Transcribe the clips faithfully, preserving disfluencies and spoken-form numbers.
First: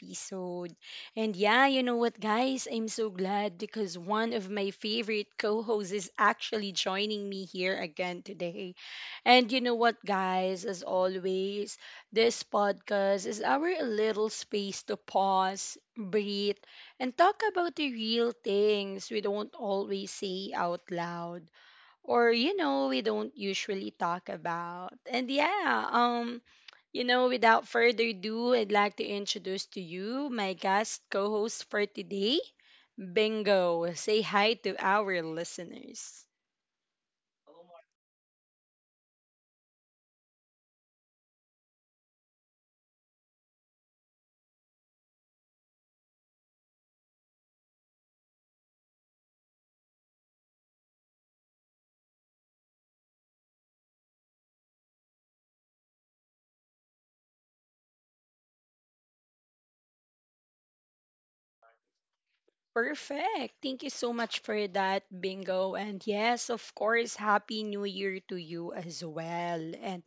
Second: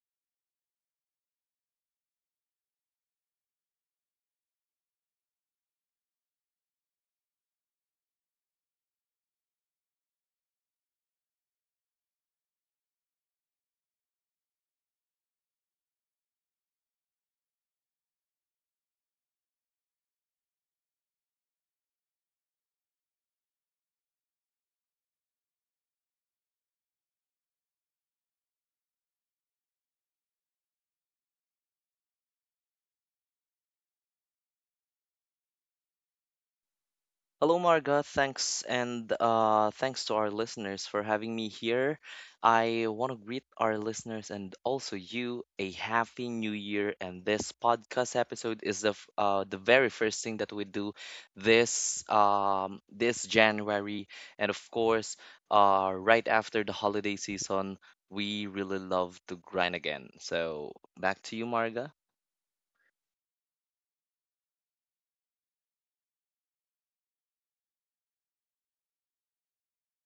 episode. And yeah, you know what, guys? I'm so glad because one of my favorite co hosts is actually joining me here again today. And you know what, guys? As always, this podcast is our little space to pause, breathe, and talk about the real things we don't always say out loud or you know we don't usually talk about and yeah um you know without further ado, I'd like to introduce to you my guest co-host for today. Bingo, say hi to our listeners. Hello, Marga. Thanks, and uh, thanks to our listeners for having me here. I want to greet our listeners and also you a happy new year. And this podcast episode is the f- uh, the very first thing that we do this um, this January, and of course, uh, right after the holiday season, we really love to grind again. So back to you, Marga. Perfect. Thank you so much for that, Bingo. And yes, of course, Happy New Year to you as well. And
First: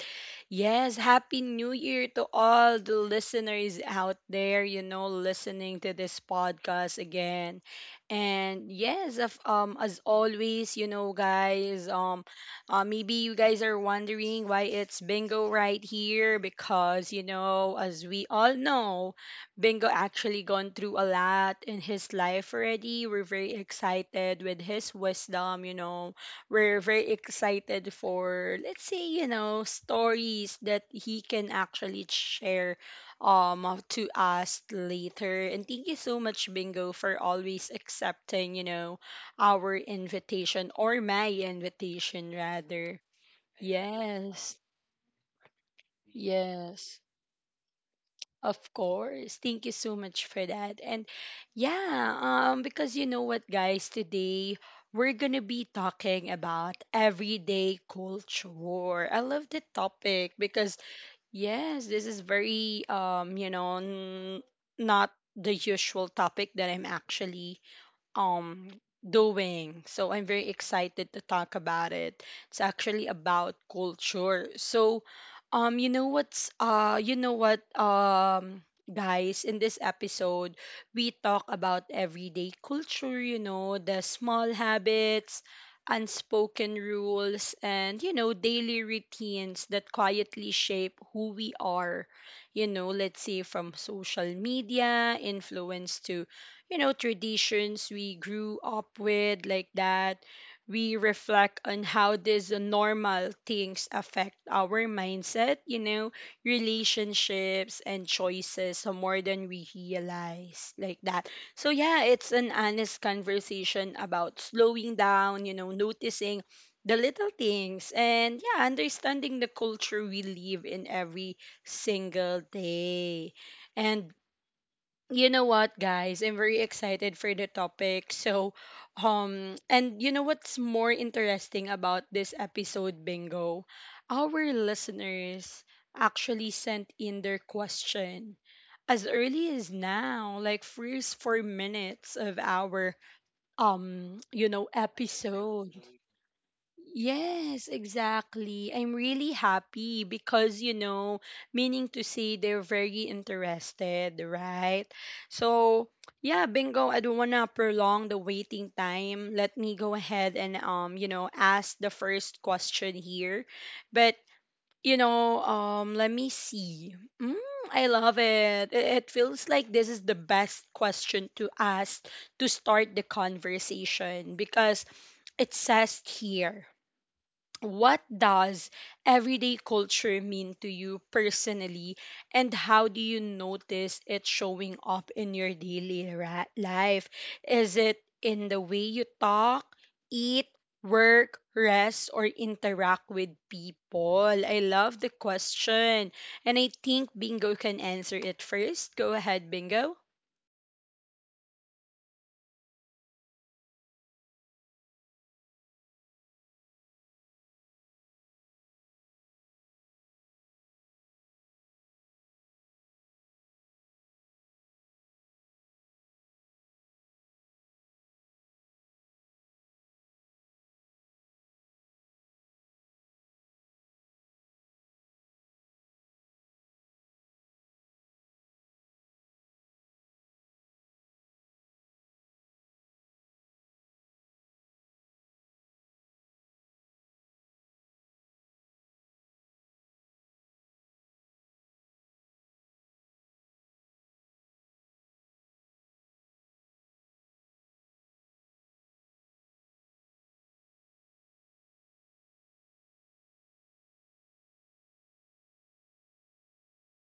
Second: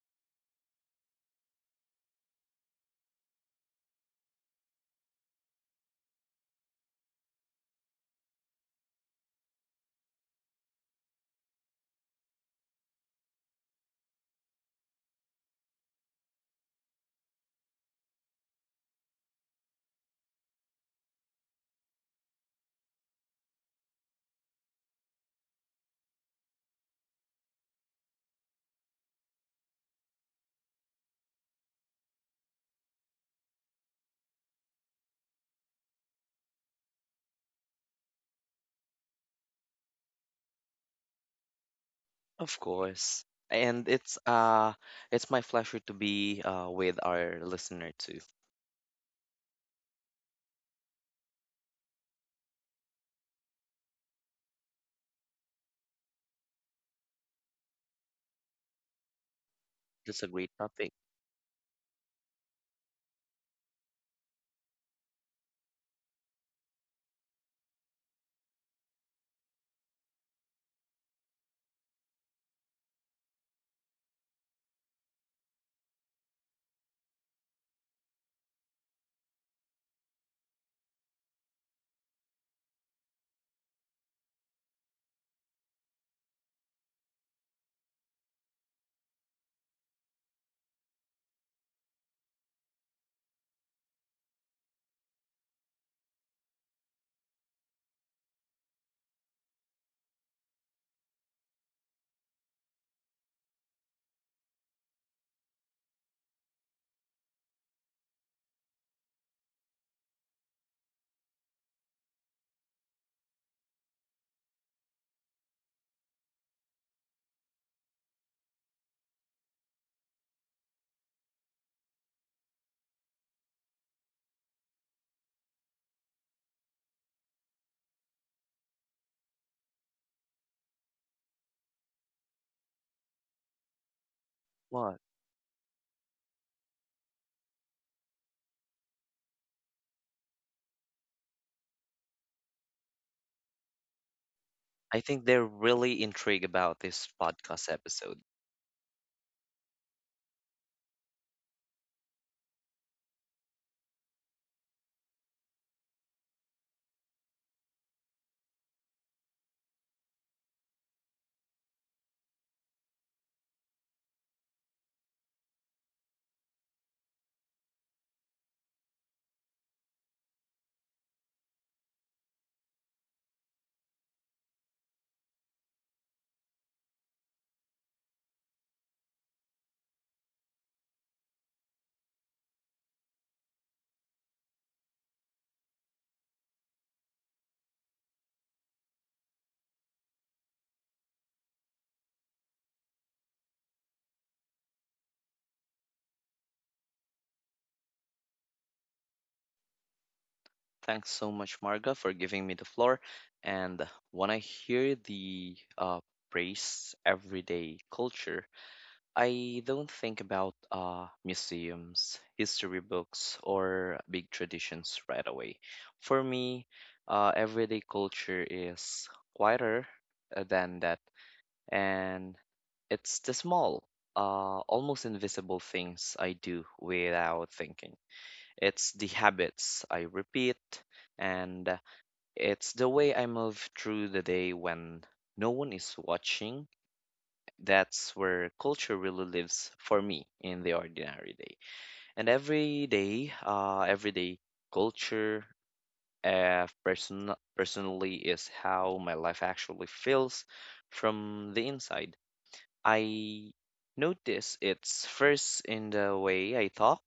yes, Happy New Year to all the listeners out there, you know, listening to this podcast again. And yes, of, um, as always, you know, guys, um, uh, maybe you guys are wondering why it's Bingo right here because, you know, as we all know, Bingo actually gone through a lot in his life already. We're very excited with his wisdom, you know. We're very excited for, let's say, you know, stories that he can actually share um to us later. And thank you so much, Bingo, for always accepting, you know, our invitation or my invitation Of rather. course. And it's Yes. uh it's my pleasure to be uh with Yes. our listener too. Of course. Thank you so much for that. And yeah, um because you know what, guys, today we're going to be talking about everyday culture. I love the That's a topic great because topic. yes, this is very um you know n- not the usual topic that I'm actually um doing. So I'm very excited to talk about it. It's actually about culture. So um you know what's uh you know what um guys, in this episode we talk about everyday culture, you know, the small habits, unspoken rules and you know daily routines that quietly shape who we are, you know, let's say from social media influence to, you know, traditions we grew up with, like that. We reflect on how these normal things affect our mindset, you know, relationships and choices, so more than we realize, like that. So yeah, it's an honest conversation about slowing down, you know, noticing the little things and yeah, understanding the culture we live in every single day. And you know what, guys, I'm very excited for the topic. So um and you know what's more interesting about this episode, Bingo, our What? listeners actually sent in their question as early as now, like first four minutes of our um you know I think they're episode. really intrigued about this Yes, podcast episode. exactly. I'm really happy because, you know, meaning to say they're very interested, right? So, yeah, Bingo, I don't want to prolong the waiting time. Let me go ahead and, um, you know, ask the first question here. But, you know, um, let me see. Mm, I love it. It it feels like this is the best question to ask to start the conversation because it says here, what does everyday culture mean to you personally and how do you notice it showing up in your daily ra- life? Is it in the way you talk, eat, work, rest or interact with people? I love the question, and I think Bingo can answer it first. Go ahead, Bingo. Thanks so much, Marga, for giving me the floor. And when I hear the uh praise everyday culture, I don't think about uh, museums, history books, or big traditions right away. For me, uh, everyday culture is quieter uh, than that, and it's the small, uh, almost invisible things I do without thinking. It's the habits I repeat, and it's the way I move through the day when no one is watching. That's where culture really lives for me in the ordinary day. And every day, uh, every day culture, uh, person personally is how my life actually feels from the inside. I notice it's first in the way I talk,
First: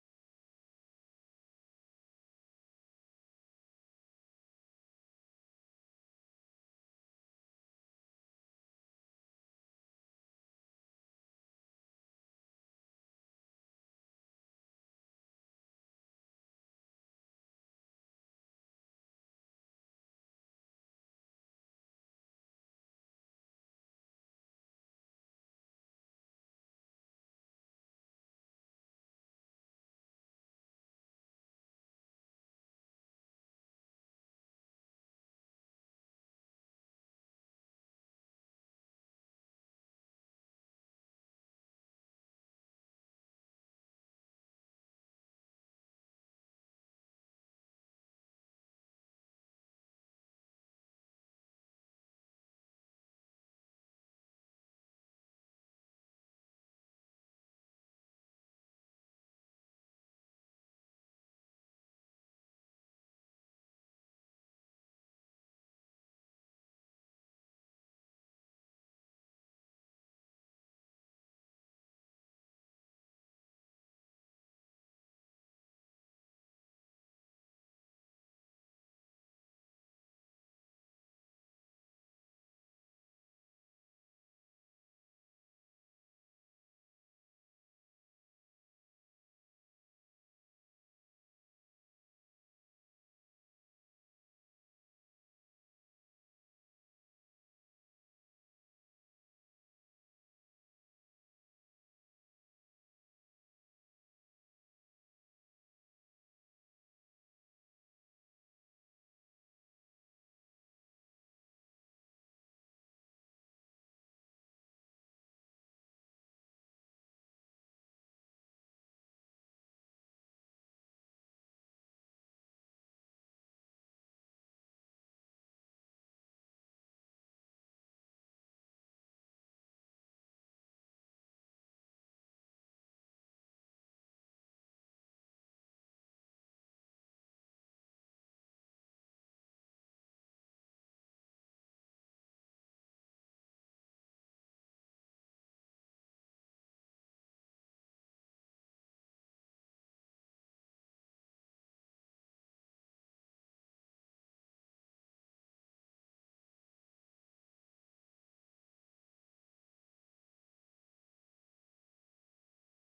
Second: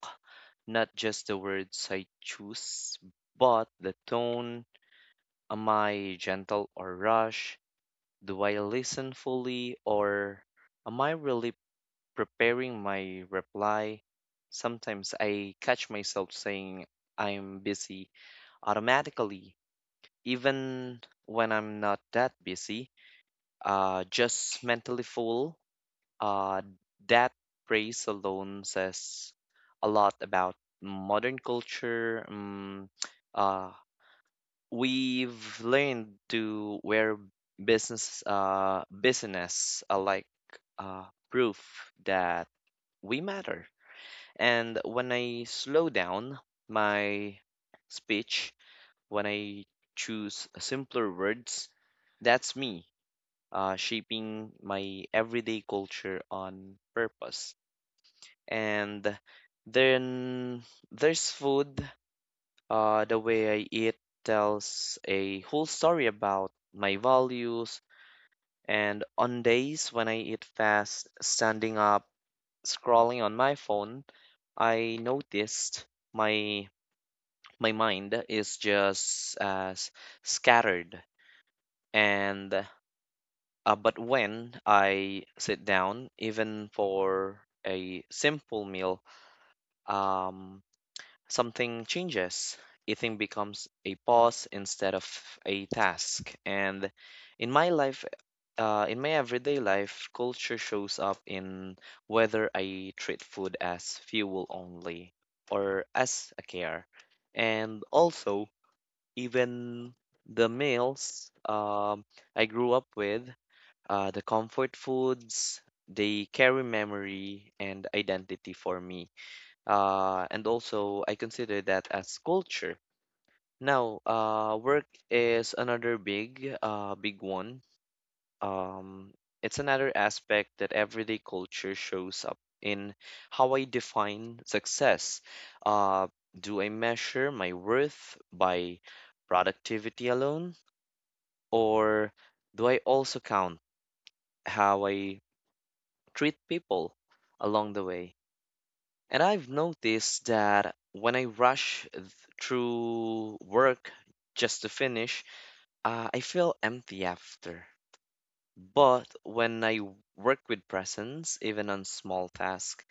not just the words I choose, but the tone. Am I gentle or rush? Do I listen fully or am I really preparing my reply? Sometimes I catch myself saying I'm busy automatically, even when I'm not that busy, uh, just mentally full. Uh, that phrase alone says a lot about modern culture. Um, uh, we've learned to wear business uh, business uh, like uh, proof that we matter. And when I slow down my speech, when I choose simpler words, that's me uh, shaping my everyday culture on purpose. And then there's food. Uh, the way I eat tells a whole story about my values. And on days when I eat fast, standing up, scrolling on my phone, I noticed my my mind is just as scattered. And uh, but when I sit down, even for a simple meal um, something changes. Eating becomes a pause instead of a task, and in my life uh, in my everyday life, culture shows up in whether I treat food as fuel only or as a care. And also, even the meals um, I grew up with, uh, the comfort foods, they carry memory and identity for me. Uh, and also, I consider that as culture. Now, uh, work is another big, uh, big one. Um, it's another aspect that everyday culture shows up in how I define success. Uh, do I measure my worth by productivity alone? Or do I also count how I treat people along the way? And I've noticed that when I rush th- through work just to finish, uh, I feel empty after. But when I work with presence, even on small tasks,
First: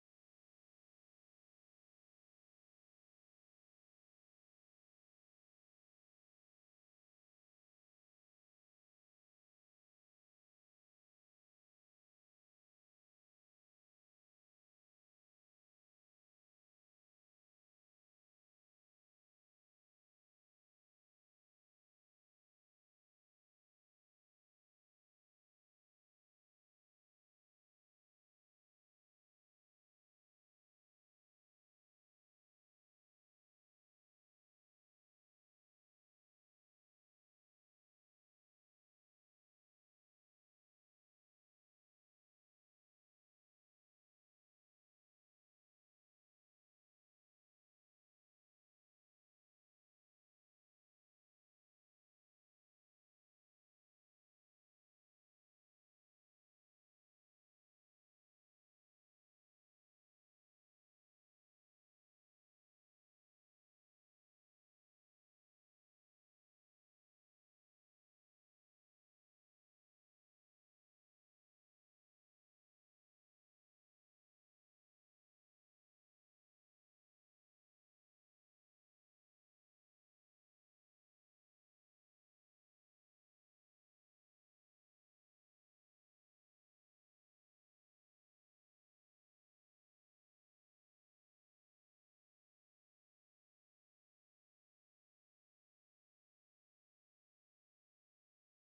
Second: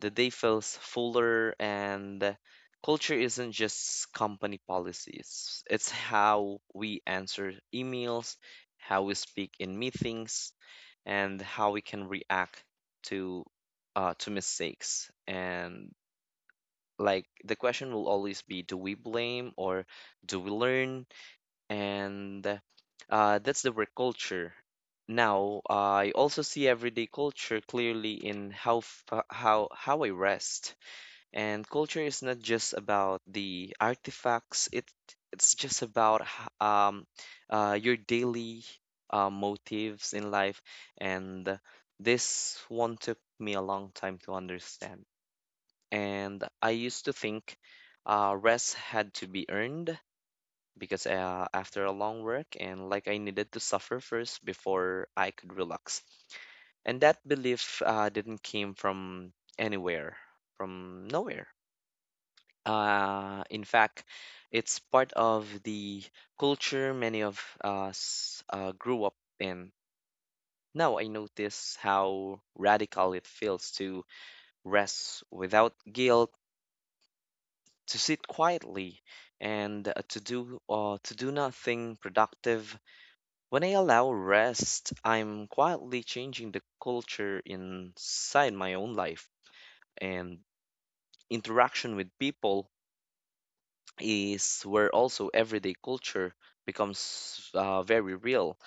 the day feels fuller. And culture isn't just company policies. It's how we answer emails, how we speak in meetings, and how we can react to uh, to mistakes. And like, the question will always be, do we blame or do we learn? And uh, That's the work culture. Now I also see everyday culture clearly in how f- uh, how how I rest. And culture is not just about the artifacts, it it's just about h- um uh, your daily uh, motives in life. And this one took me a long time to understand. And I used to think uh, rest had to be earned because uh, after a long work, and like, I needed to suffer first before I could relax. And that belief uh, didn't came from anywhere, from nowhere. Uh, in fact, it's part of the culture many of us uh, grew up in. Now I notice how radical it feels to rest without guilt, to sit quietly, and uh, to do uh, to do nothing productive. When I allow rest, I'm quietly changing the culture inside my own life. And interaction with people is where also everyday culture becomes uh, very real.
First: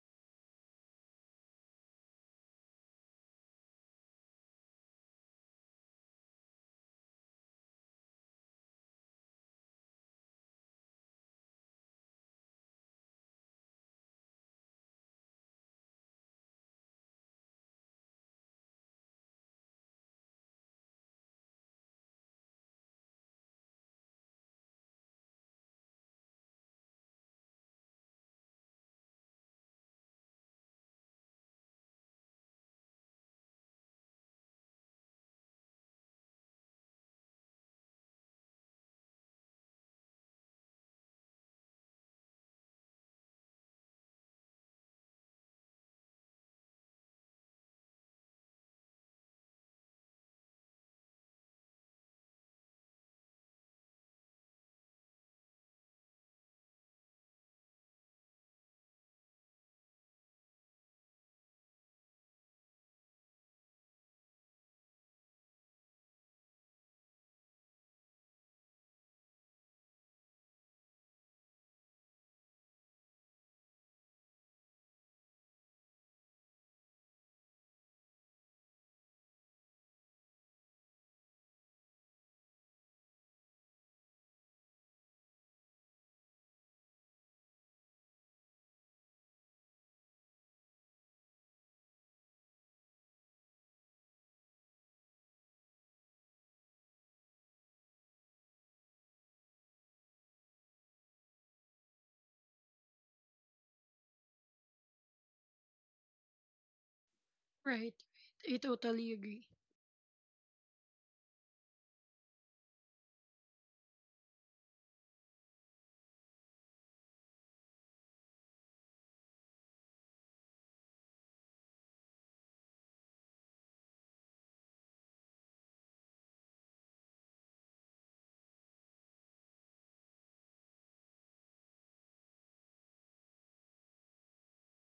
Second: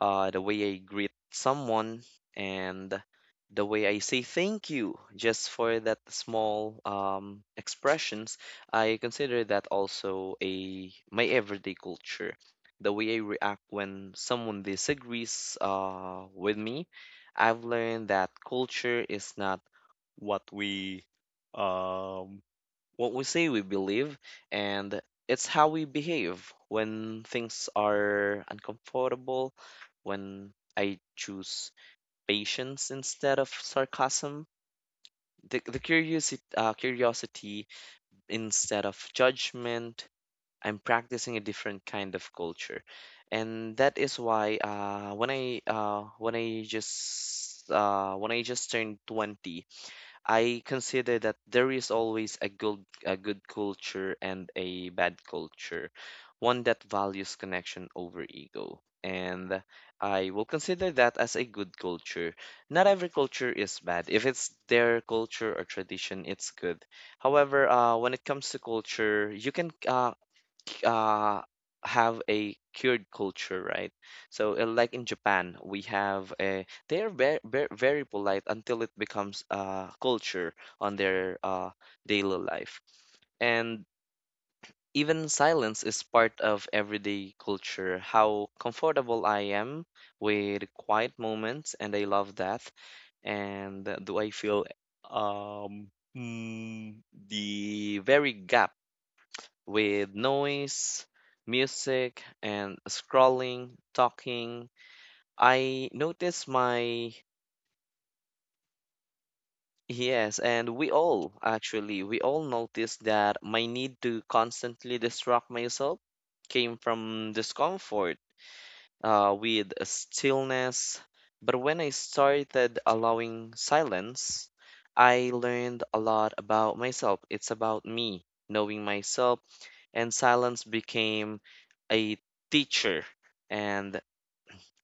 Uh, the way I greet someone, and the way I say thank you, just for that small um, expressions, I consider that also a my everyday culture. The way I react when someone disagrees uh, with me, I've learned that culture is not what we um what we say we believe, and it's how we behave when things are uncomfortable. When I choose patience instead of sarcasm, the, the curiosity, uh, curiosity instead of judgment, I'm practicing a different kind of culture. And that is why uh, when I uh, when I just uh, when I just turned twenty, I consider that there is always a good a good culture and a bad culture, one that values connection over ego. And I will consider that as a good culture. Not every culture is bad. If it's their culture or tradition, it's good. However, uh, when it comes to culture, you can uh, uh, have a cured culture, right? So, uh, like in Japan, we have a they are very very, very polite until it becomes a culture on their uh, daily life. And even silence is part of everyday culture. How comfortable I am with quiet moments, and I love that. And do I feel um mm, the very gap with noise, music, and scrolling, talking? I noticed my, Right. I totally agree. yes, and we all actually, we all noticed that my need to constantly distract myself came from discomfort uh, with stillness. But when I started allowing silence, I learned a lot about myself. It's about me, knowing myself, and silence became a teacher. And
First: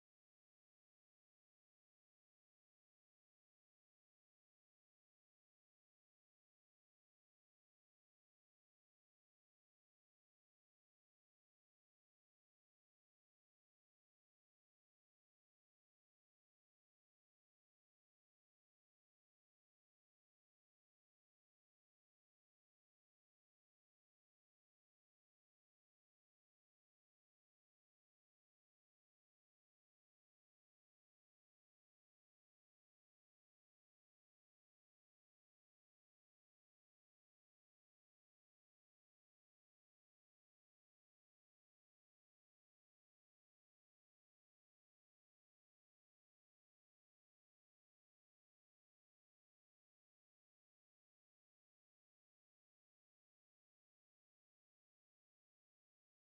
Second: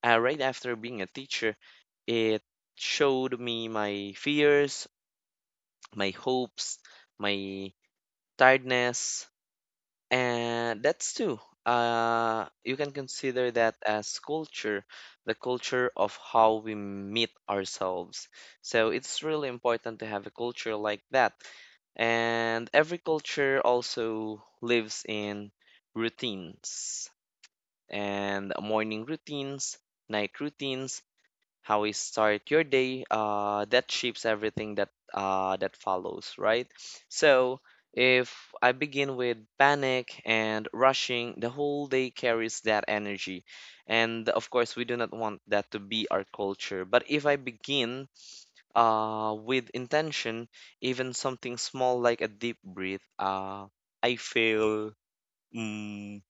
uh, right after being a teacher, it showed me my fears, my hopes, my tiredness, and that's two. Uh, you can consider that as culture, the culture of how we meet ourselves. So it's really important to have a culture like that. And every culture also lives in routines, and morning routines, night routines. How we start your day uh, that shapes everything that uh, that follows, right? So if I begin with panic and rushing, the whole day carries that energy, and of course we do not want that to be our culture. But if I begin uh, with intention, even something small like a deep breath uh, I feel mm,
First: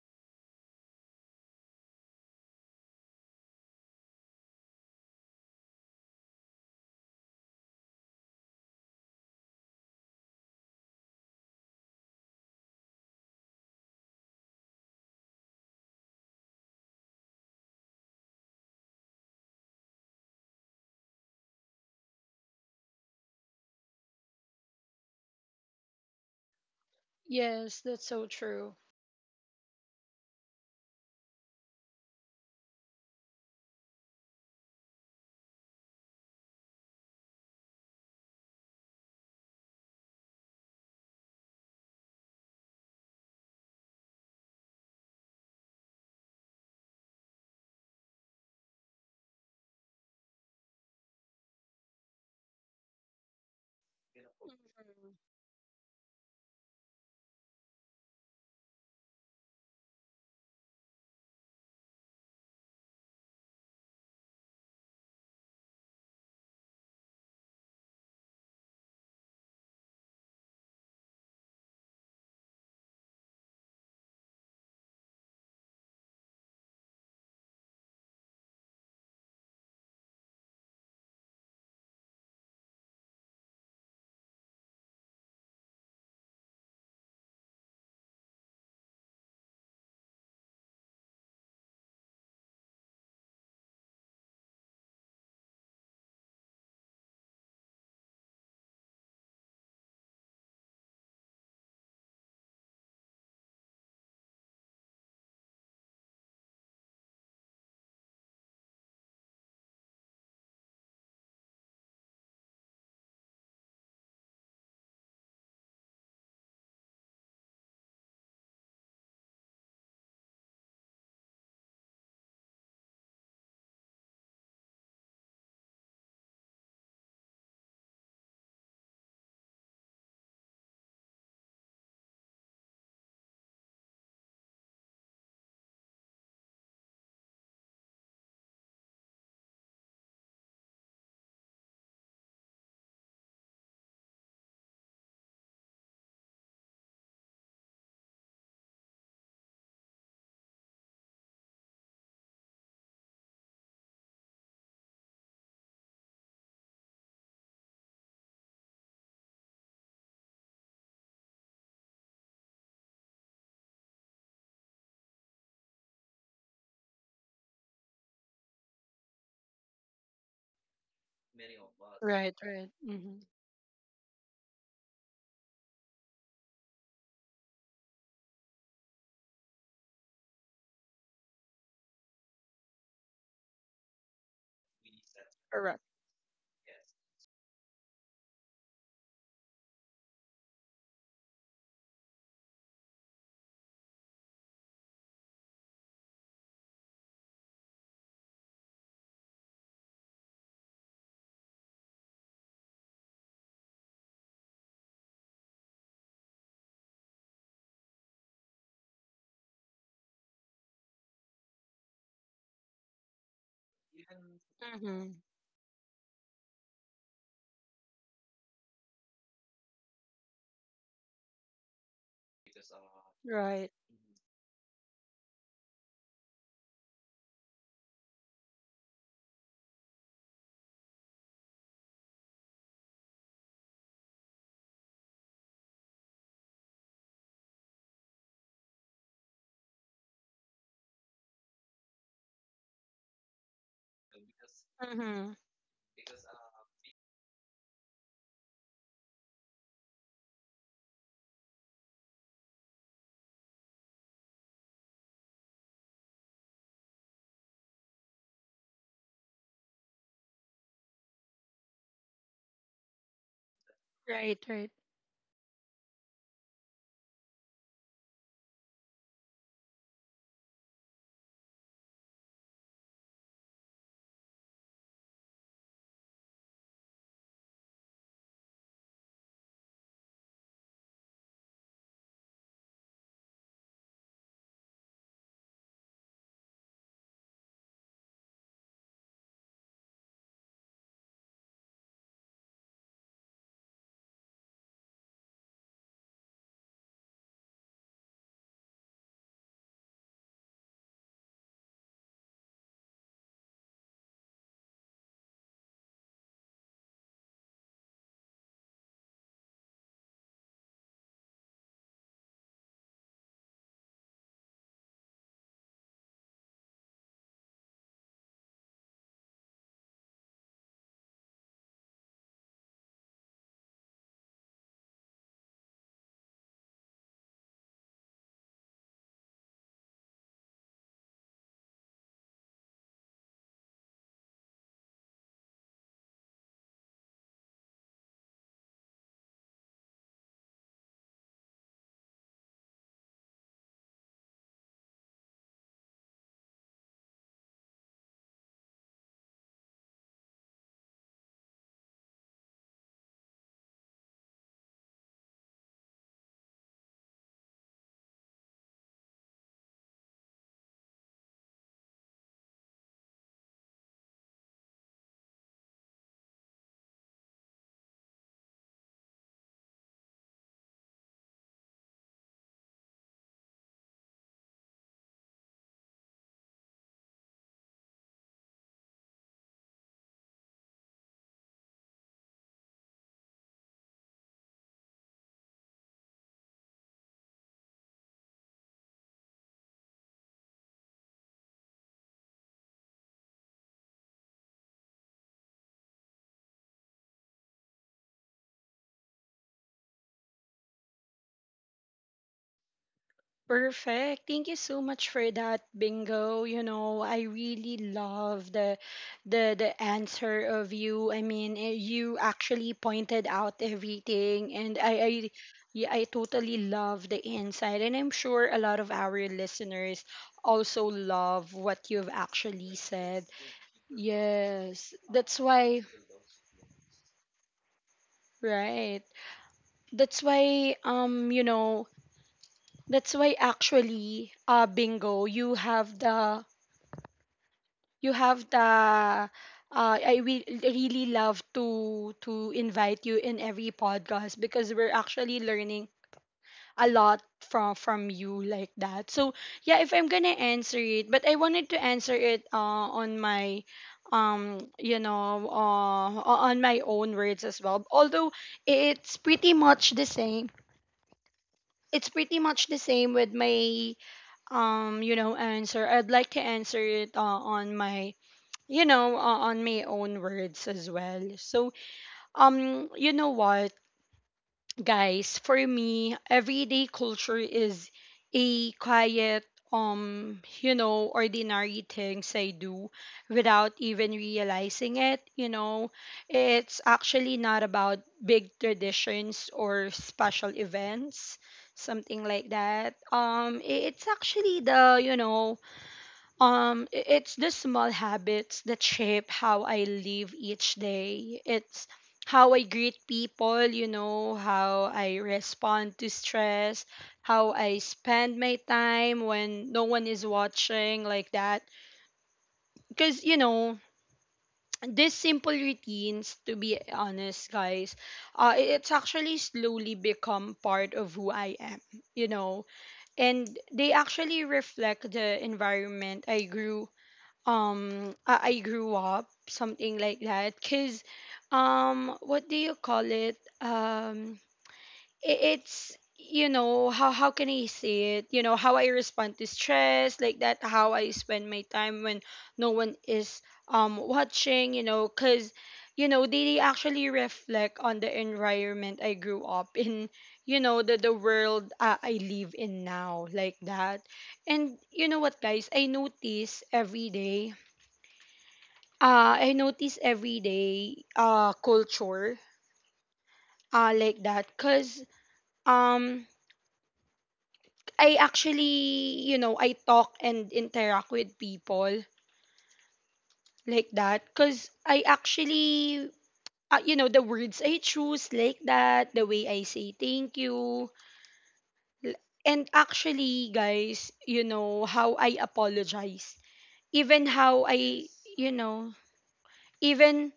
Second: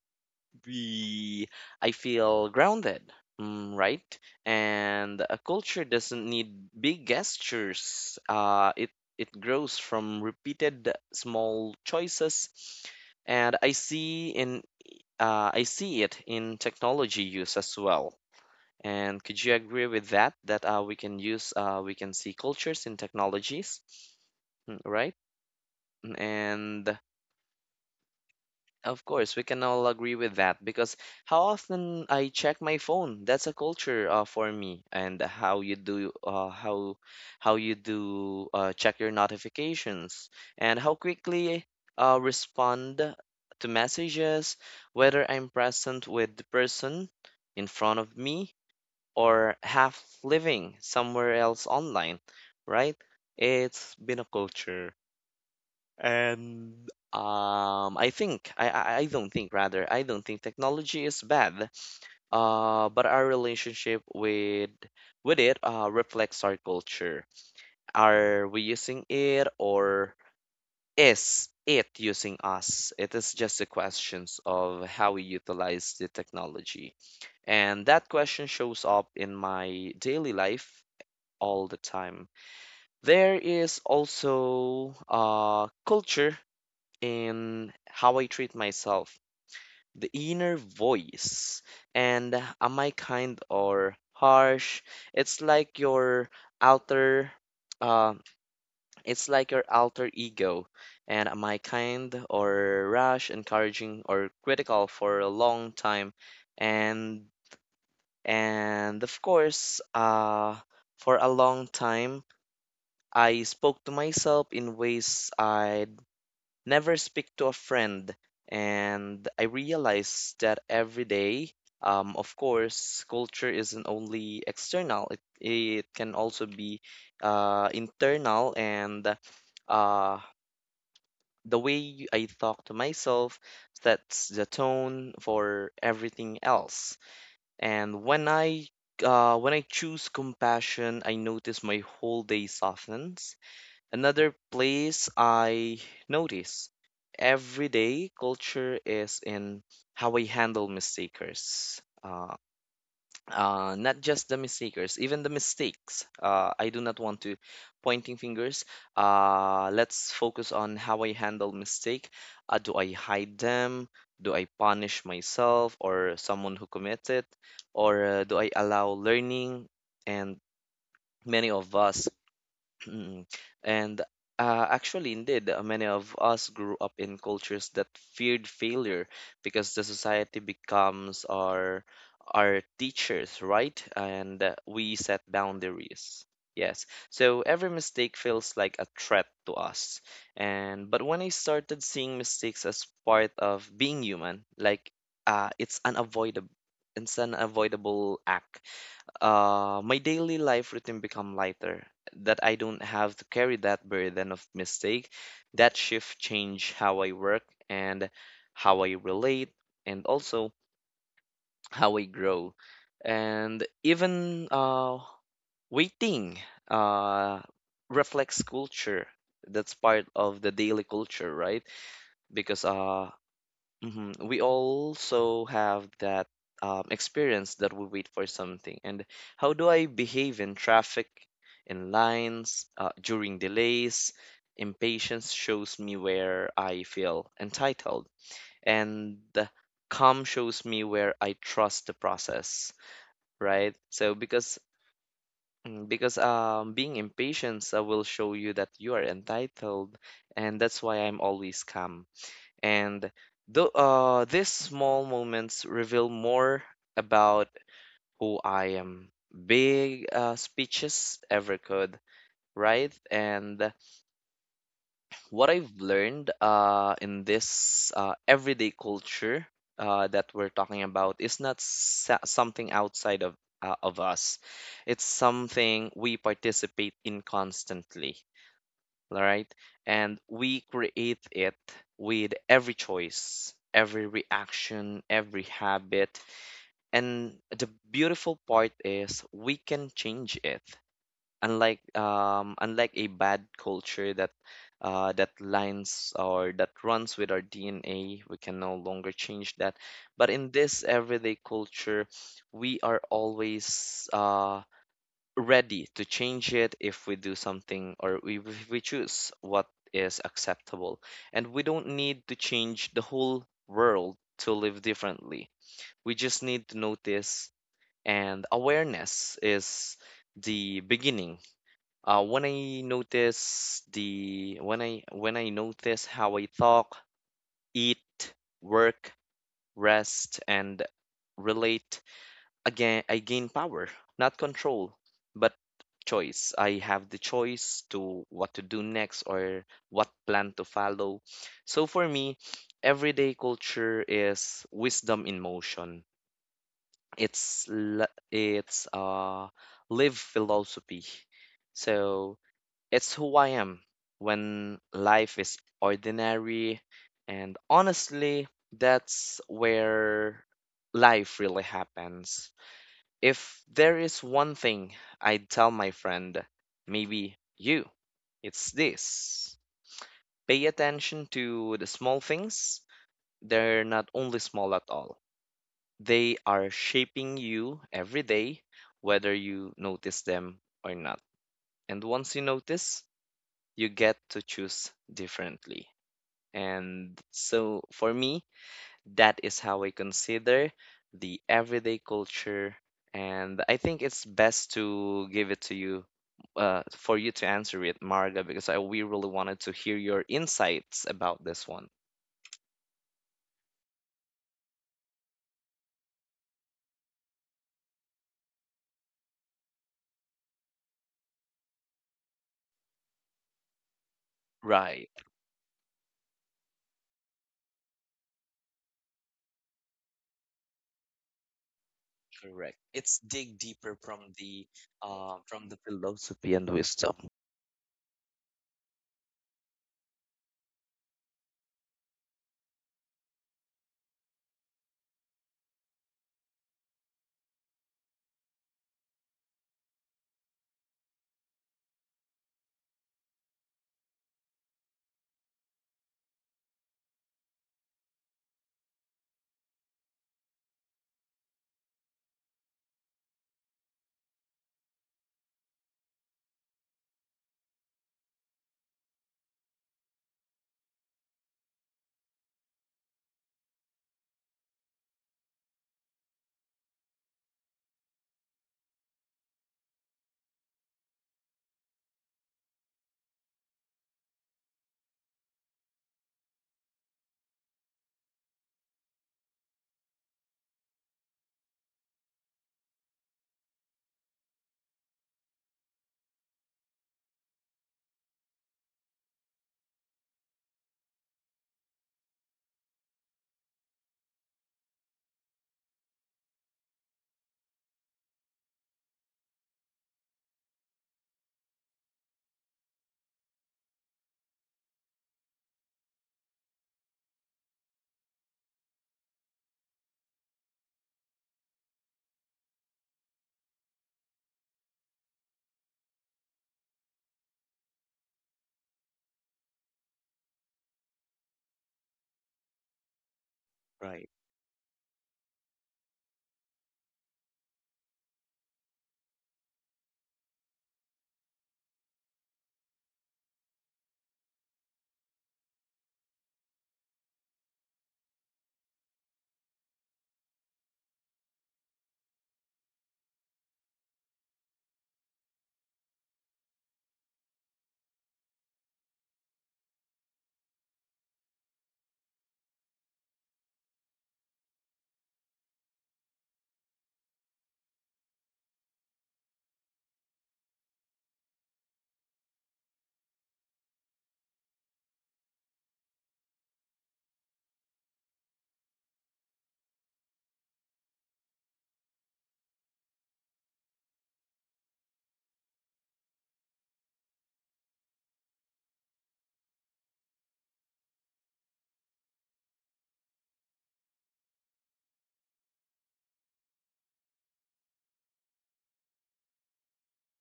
we I feel grounded, mm, right? And a culture doesn't need big gestures. Uh, it it grows from repeated small choices. And I see in uh, I see it in technology use as well. And could you agree with that? That uh, we can use uh, we can see cultures in technologies, mm, right? Mm. And Yes, that's so true. of course, we can all agree with that because how often I check my phone, that's a culture uh, for me. And how you do uh, how how you do uh, check your notifications, and how quickly uh, respond to messages, whether I'm present with the person in front of me, or half living somewhere else online, right? It's been a culture. And um, I think I, I I don't think, rather, I don't think technology is bad. Uh, but our relationship with with it uh, reflects our culture. Are we using it, or is it using us? It is just a questions of how we utilize the technology. And that question shows up in my daily life all the time. There is also uh, culture in how I treat myself, the inner voice. And am I kind or harsh? It's like your outer, uh, it's like your alter ego. And am I kind or rash, encouraging or critical for a long time? And and of course, uh, for a long time, I spoke to myself in ways I never speak to a friend. And I realized that every day, um, of course, culture isn't only external, it, it can also be uh, internal. And uh, the way I talk to myself sets the tone for everything else. And when I uh, when I choose compassion, I notice my whole day softens. Another place I notice every day culture is in how I handle mistakers. Uh, uh, not just the mistakers, even the mistakes. Uh, I do not want to pointing fingers. Uh, let's focus on how I handle mistake. Uh, do I hide them? Do I punish myself or someone who commits it? Or uh, do I allow learning? And many of us, Mhm. Right, right. Hmm. mm, and uh, actually, indeed, uh, many of us grew up in cultures that feared failure, because the society becomes our our teachers, right? And uh, we set boundaries. Yes. So every mistake feels like a threat to us. And but when I started seeing mistakes as part of being human, like, uh, it's unavoidable, it's an avoidable act. Uh, my daily life routine become lighter, that I don't have to carry that burden of mistake. That shift change how I work, and how I relate, and also how I grow. And even uh, waiting uh, reflects culture. That's part of the daily culture, right? Because uh, Right. hmm We also have that um, experience that we wait for something. And how do I behave in traffic, in lines, uh, during delays? Impatience shows me where I feel entitled, and the calm shows me where I trust the process, right? So because Mm-hmm. mm, because um, being impatient uh, will show you that you are entitled, and that's why I'm always calm. And the, uh, these small moments reveal more about who I am. Big uh, speeches ever could, right? And Right, right. what I've learned uh, in this uh, everyday culture uh, that we're talking about is not sa- something outside of uh, of us. It's something we participate in constantly, all right? And we create it with every choice, every reaction, every habit. And the beautiful part is we can change it. Unlike um, unlike a bad culture that uh, that lines or that runs with our D N A, we can no longer change that. But in this everyday culture, we are always uh, ready to change it if we do something or we, if we choose what is acceptable. And we don't need to change the whole world to live differently. We just need to notice, and awareness is the beginning. Uh, when I notice the when I when I notice how I talk, eat, work, rest, and relate, again I gain power, not control, but choice. I have the choice to what to do next or what plan to follow. So for me, everyday culture is wisdom in motion. It's l- it's uh live philosophy. So it's who I am when life is ordinary, and honestly that's where life really happens. If there is one thing I'd tell my friend, maybe you, it's this. Pay attention to the small things. They're not only small at all, they are shaping you every day, whether you notice them or not. And once you notice, you get to choose differently. And so for me, that is how I consider the everyday culture. And I think it's best to give it to you uh, for you to answer it, Marga, because I, we really wanted to hear your insights about this one. Perfect. Thank you so much for that, Bingo. You know, I really love the the the answer of you. I mean, eh, you actually pointed out everything and I Right, I yeah, I totally love the insight, and I'm sure a lot of our listeners also love what you've correct. actually It's said. dig deeper from the Yes. uh, That's from the why. philosophy and wisdom. Right. That's why um you know that's why actually, uh, Bingo, you have the you have the uh, I will really love to to invite you in every podcast because we're actually learning a lot from from you, like that. So yeah, if I'm gonna answer it, but I wanted to answer it uh, on my um you know uh on my own words as well. Although it's pretty much the same, it's pretty much the same with my um you know answer, I'd like to answer it uh, on my, you know, uh, on my own words as well. So um you know what, guys, for me everyday culture is a quiet, um you know, ordinary things I do without even realizing it, you know. It's actually not about big traditions or special events, something like that. Um i- it's actually the, you know, um, i- it's the small habits that shape how I live each day. It's how I greet people, you know, how I respond to stress, how I spend my time when no one is watching, like that. Because, you know, these simple routines, to be honest, guys, uh, i- it's actually slowly become part of who I am, you know, and they Right. actually reflect the environment I grew um I, I grew up, something like that. Because um what do you call it um I- it's, you know, how how can I say it? You know, how I respond to stress, like that, how I spend my time when no one is um watching, you know. Because, you know, they, they actually reflect on the environment I grew up in, you know, the the world uh, I live in now, like that. And you know what, guys, I notice every day uh, I notice everyday uh, culture, uh, like that, because um, I actually, you know, I talk and interact with people, like that, because I actually, uh, you know, the words I choose, like that, the way I say thank you. l- And actually, guys, you know, how I apologize. Even how I, you know, even,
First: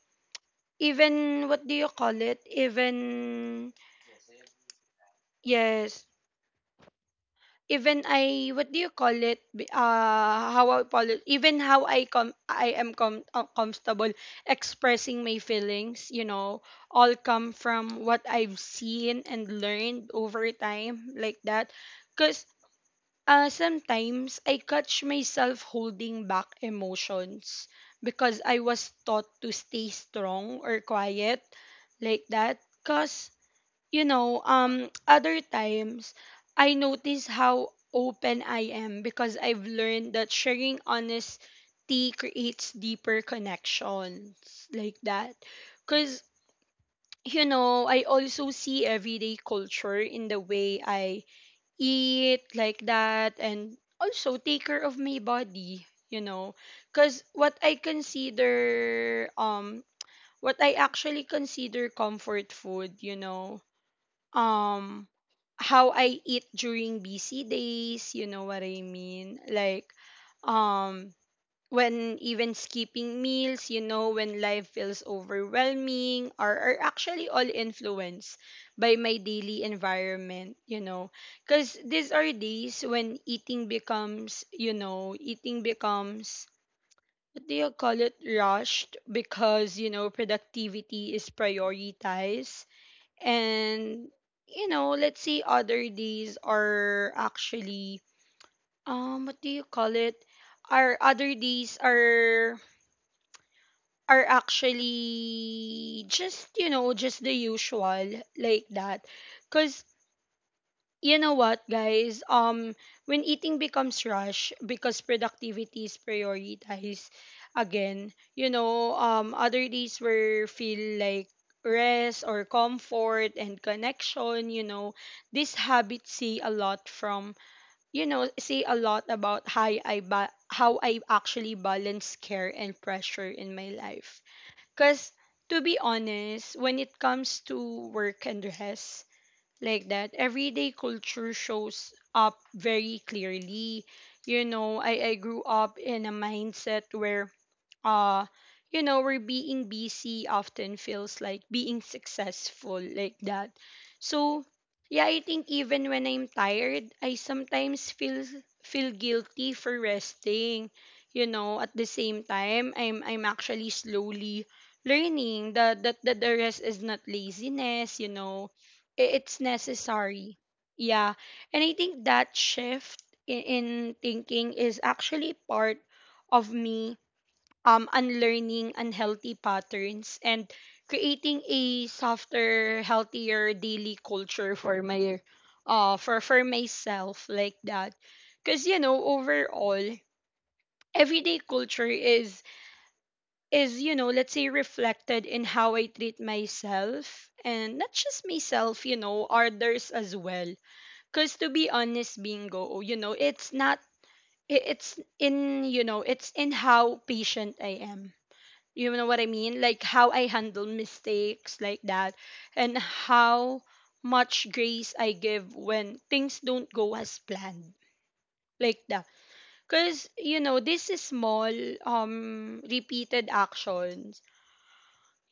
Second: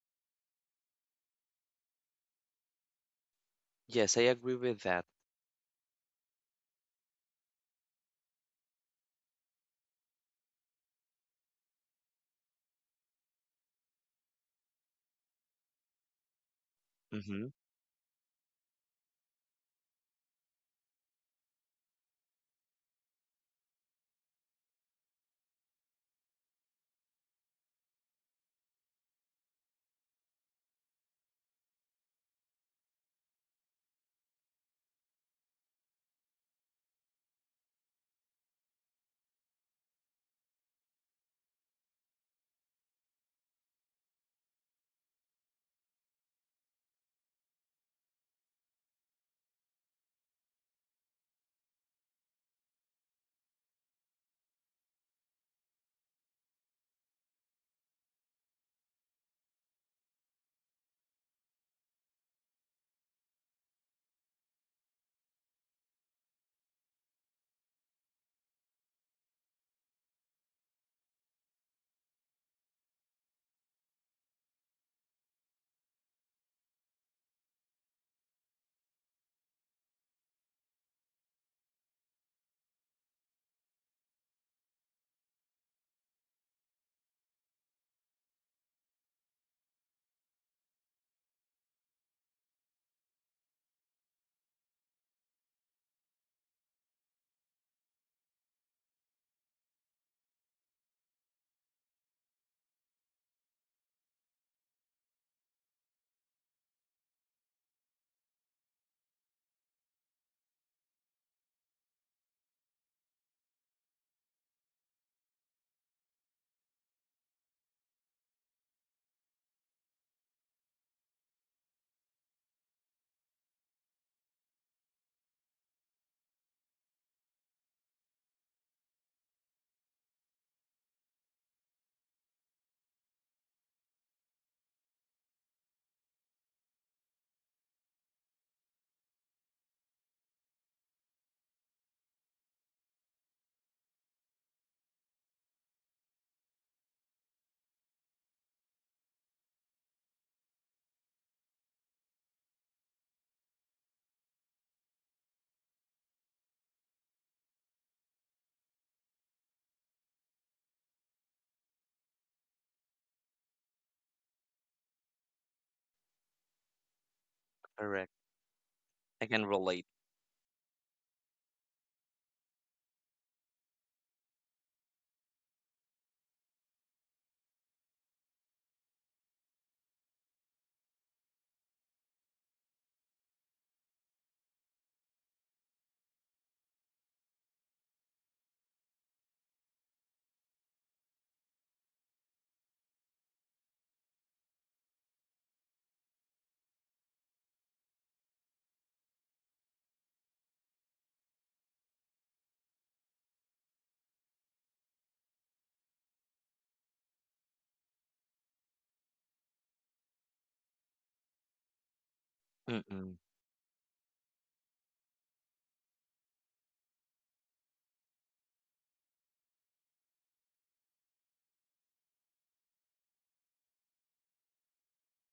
even, what do you call it? Even, Yes, I agree with that. yes, even I what do you call it? B- Uh, how I call it? Even how I com I am com uh, comfortable expressing my feelings, you know, all Mm-hmm. come from what I've seen and learned over time, like that. Cause uh, sometimes I catch myself holding back emotions because I was taught to stay strong or quiet, like that. Cause you know, um, other times I notice how open I am because I've learned that sharing honesty creates deeper connections, like that. Because, you know, I also see everyday culture in the way I eat, like that, and also take care of my body, you know. Because what I consider, um, what I actually consider comfort food, you know, um how I eat during busy days, you know what I mean? Like um when even skipping meals, you know, when life feels overwhelming, are, are actually all influenced by my daily environment, you know. Cause these are days when eating becomes, you know, eating becomes, what do you call it rushed, because you know productivity is prioritized, and you know, let's say other days are actually um what do you call it our other days are are actually just, you know, just the usual, like that. Because you know what, guys? Um, when eating becomes rush because productivity is prioritized again, you know, um, other days where feel like rest or comfort and connection, you know, this habit say a lot from, you know, say a lot about how I ba- how I actually balance care and pressure in my life. Cause to be honest, when it comes to work and rest, like that, everyday culture shows up very clearly. You know, i i grew up in a mindset where uh you know where being busy often feels like being successful, like that. So yeah, I think even when I'm tired I sometimes feel feel guilty for resting, you know. At the same time, i'm i'm actually slowly learning that that, that the rest is not laziness, Correct. you know, I- I can it's relate. necessary. Yeah. And I think that shift in, in thinking is actually part of me um unlearning unhealthy patterns and creating a softer, healthier daily culture for my uh for for myself, like that. Cause you know, overall, everyday culture is is, you know, let's say reflected in how I treat myself, and not just myself, you know, others as well. Because to be honest, Bingo, you know, it's not, I- it's in, you know, it's in how patient I am. You know what I mean? Like how I handle mistakes, like that, and Mm-mm. how much grace I give when things don't go as planned. Like that. Because, you know, this is small, um, repeated actions,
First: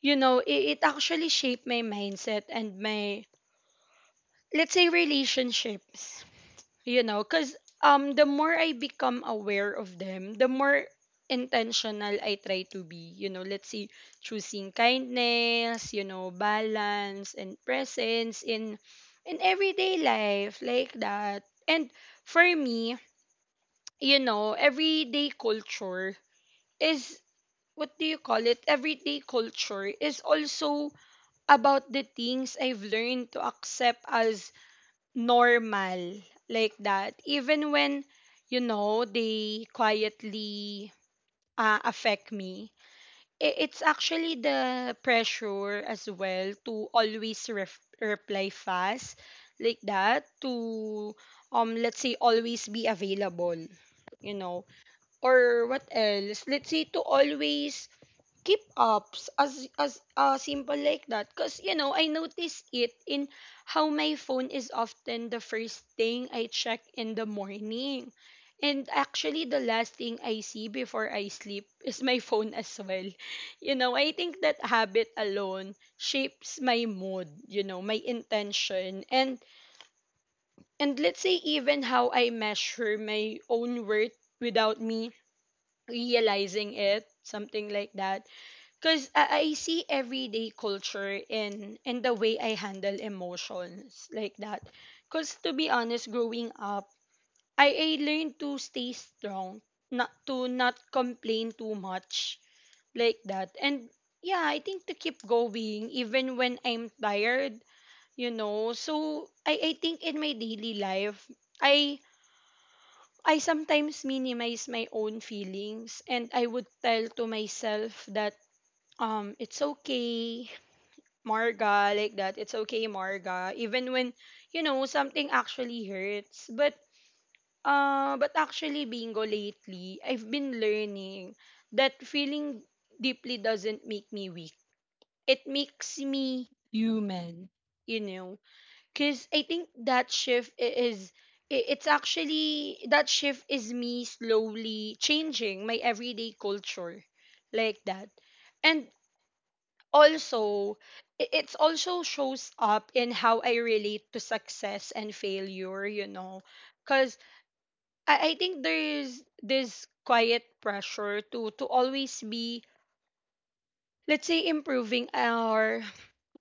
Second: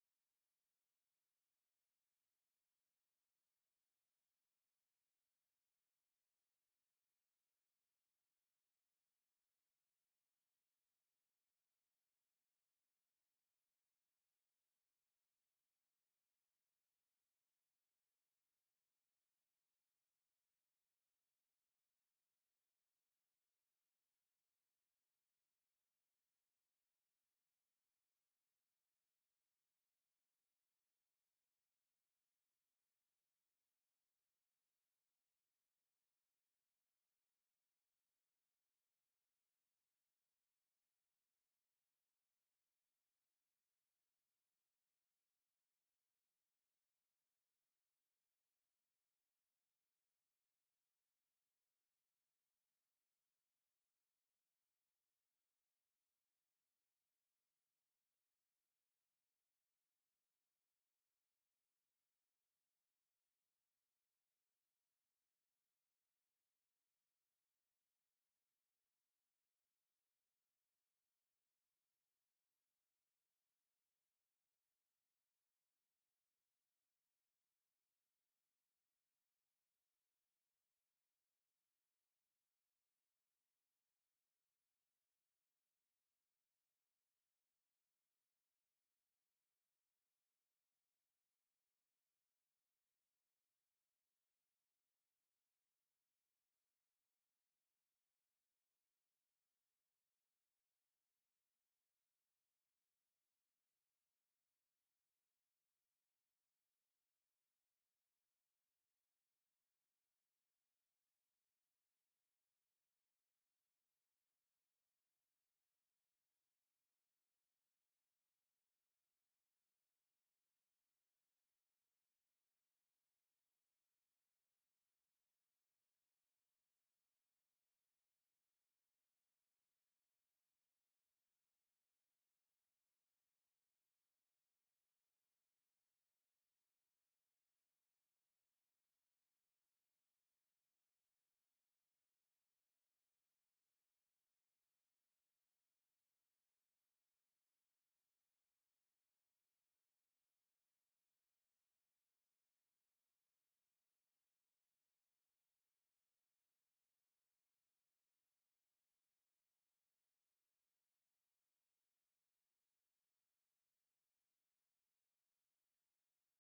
you know, it, it actually shaped my mindset and my, let's say, relationships. You know, because um the more I become aware of them, the more intentional I try to be. You know, let's say choosing kindness, you know, balance and presence in in everyday life, like that. And for me, you know, everyday culture is, what do you call it, everyday culture is also about the things I've learned to accept as normal, like that. Even when, you know, they quietly uh, affect me. I- it's actually the pressure as well to always ref- reply fast, like that, to, um let's say, always be available, you know, or what else, let's say to always keep ups as as uh, simple, like that. Because, you know, I notice it in how my phone is often the first thing I check in the morning, and actually the last thing I see before I sleep is my phone as well. You know, I think that habit alone shapes my mood, you know, my intention, and and let's say even how I measure my own worth without me realizing it, something like that. Because I, I see everyday culture in in the way I handle emotions, like that. Because, to be honest, growing up, I, I learned to stay strong, not to not complain too much, like that, and yeah, I think to keep going even when I'm tired, you know. So I I think in my daily life, I I sometimes minimize my own feelings, and I would tell to myself that um it's okay, Marga, like that. It's okay, Marga. Even when, you know, something actually hurts. But, uh, but actually, Bingo, lately, I've been learning that feeling deeply doesn't make me weak. It makes me human, you know? Because I think that shift i- is, i- it's actually, that shift is me slowly changing my everyday culture, like that. And also, i- it's also shows up in how I relate to success and failure, you know. 'Cause I, I think there's this quiet pressure to to always be, let's say, improving or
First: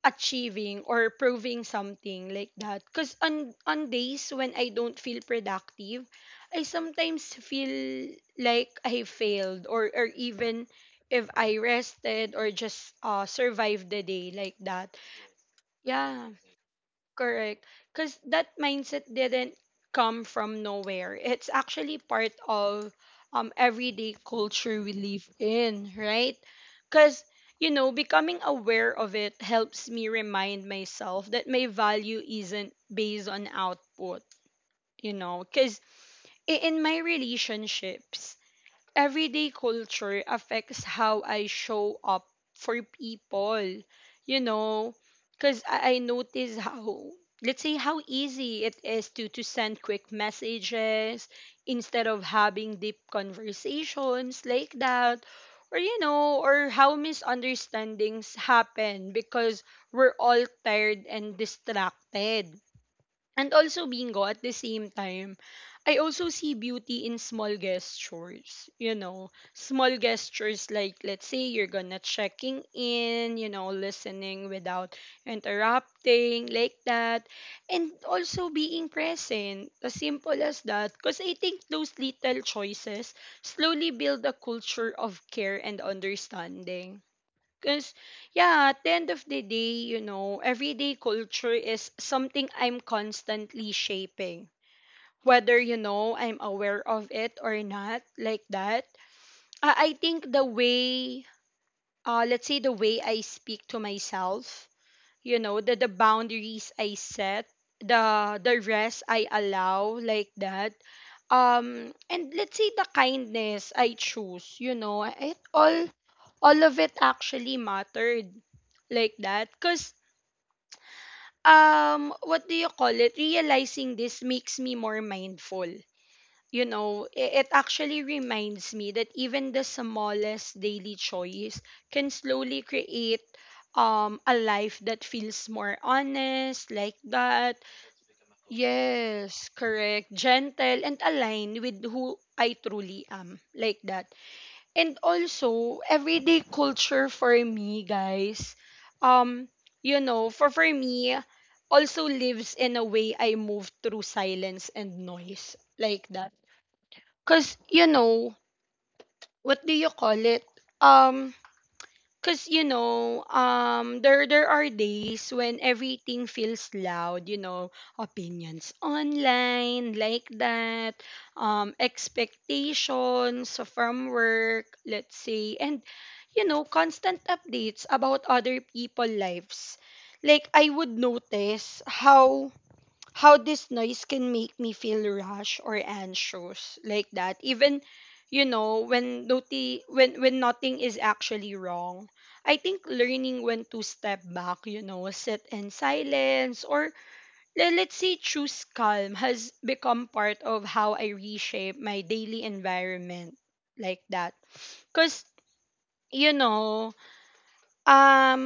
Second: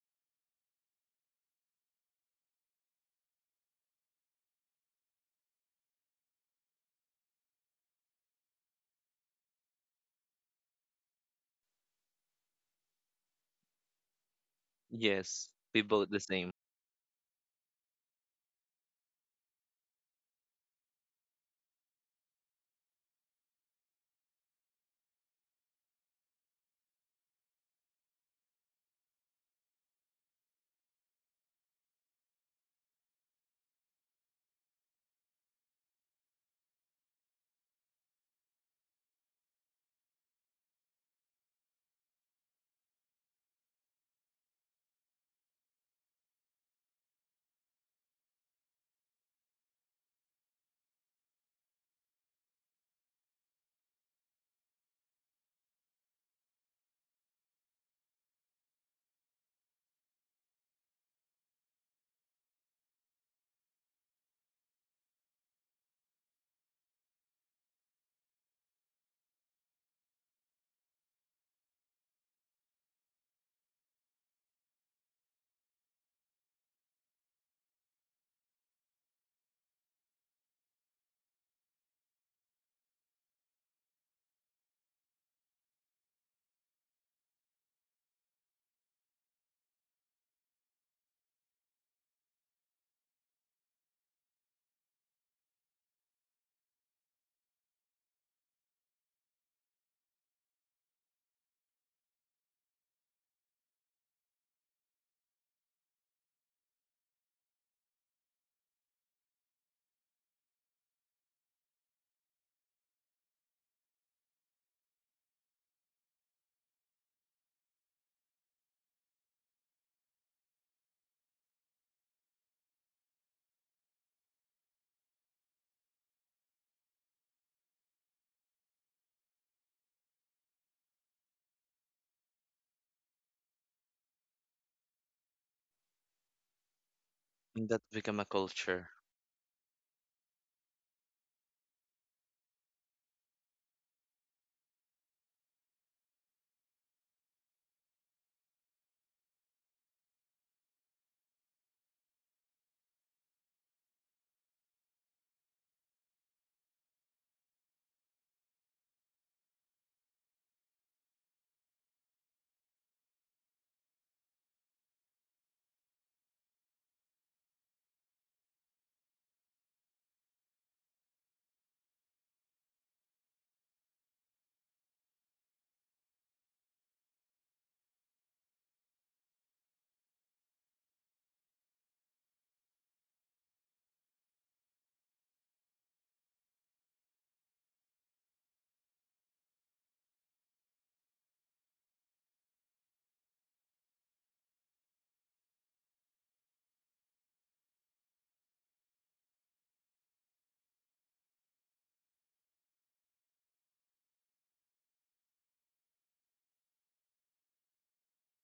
achieving or proving something, like that. 'Cause on on days when I don't feel productive, I sometimes feel like I failed, or or even if I rested or just uh survived the day, like that. Yes, we both the Yeah, same. correct. Because that mindset didn't come from nowhere. It's actually part of um everyday culture we live in, right? Because, you know, becoming aware of it helps me remind myself that my value isn't based on output. You know, because in my relationships, everyday culture affects how I show up for people, you know, because I, I notice how, let's say, how easy it is to, to send quick messages instead of having deep conversations, like that. Or, you know, or how misunderstandings happen because we're all tired and distracted. And also, Bingo, at the same time, I also see beauty in small gestures, you know, small gestures like, let's say, you're gonna checking in, you know, listening without interrupting, like that, and also being present, as simple as that. Because I think those little choices slowly build a culture of care and understanding. Because, yeah, at the end of the day, you know, everyday culture is something I'm constantly shaping. Whether, you know, I'm aware of it or not, like that. I, I think the way, uh, let's say, the way I speak to myself, you know, the the boundaries I set, the the rest I allow, like that, um and let's say the kindness I choose, you know, it all all of it actually mattered, like that. 'Cause um what do you call it, realizing this makes me more mindful, you know, i- it actually reminds me that even the smallest daily choice can slowly create um, a life that feels more honest, like that. And that become a culture. Yes, correct. Gentle and aligned with who I truly am, like that. And also, everyday culture for me, guys, um, you know, for for me, also lives in a way I move through silence and noise, like that. 'Cause, you know, what do you call it? Um, 'cause, you know, um, there there are days when everything feels loud, you know, opinions online, like that, um, expectations from work, let's say, and, you know, constant updates about other people lives. Like, I would notice how how this noise can make me feel rush or anxious, like that, even, you know, when noti- when when nothing is actually wrong. I think learning when to step back, you know, sit in silence, or, le- let's say, choose calm has become part of how I reshape my daily environment, like that. Because, you know, um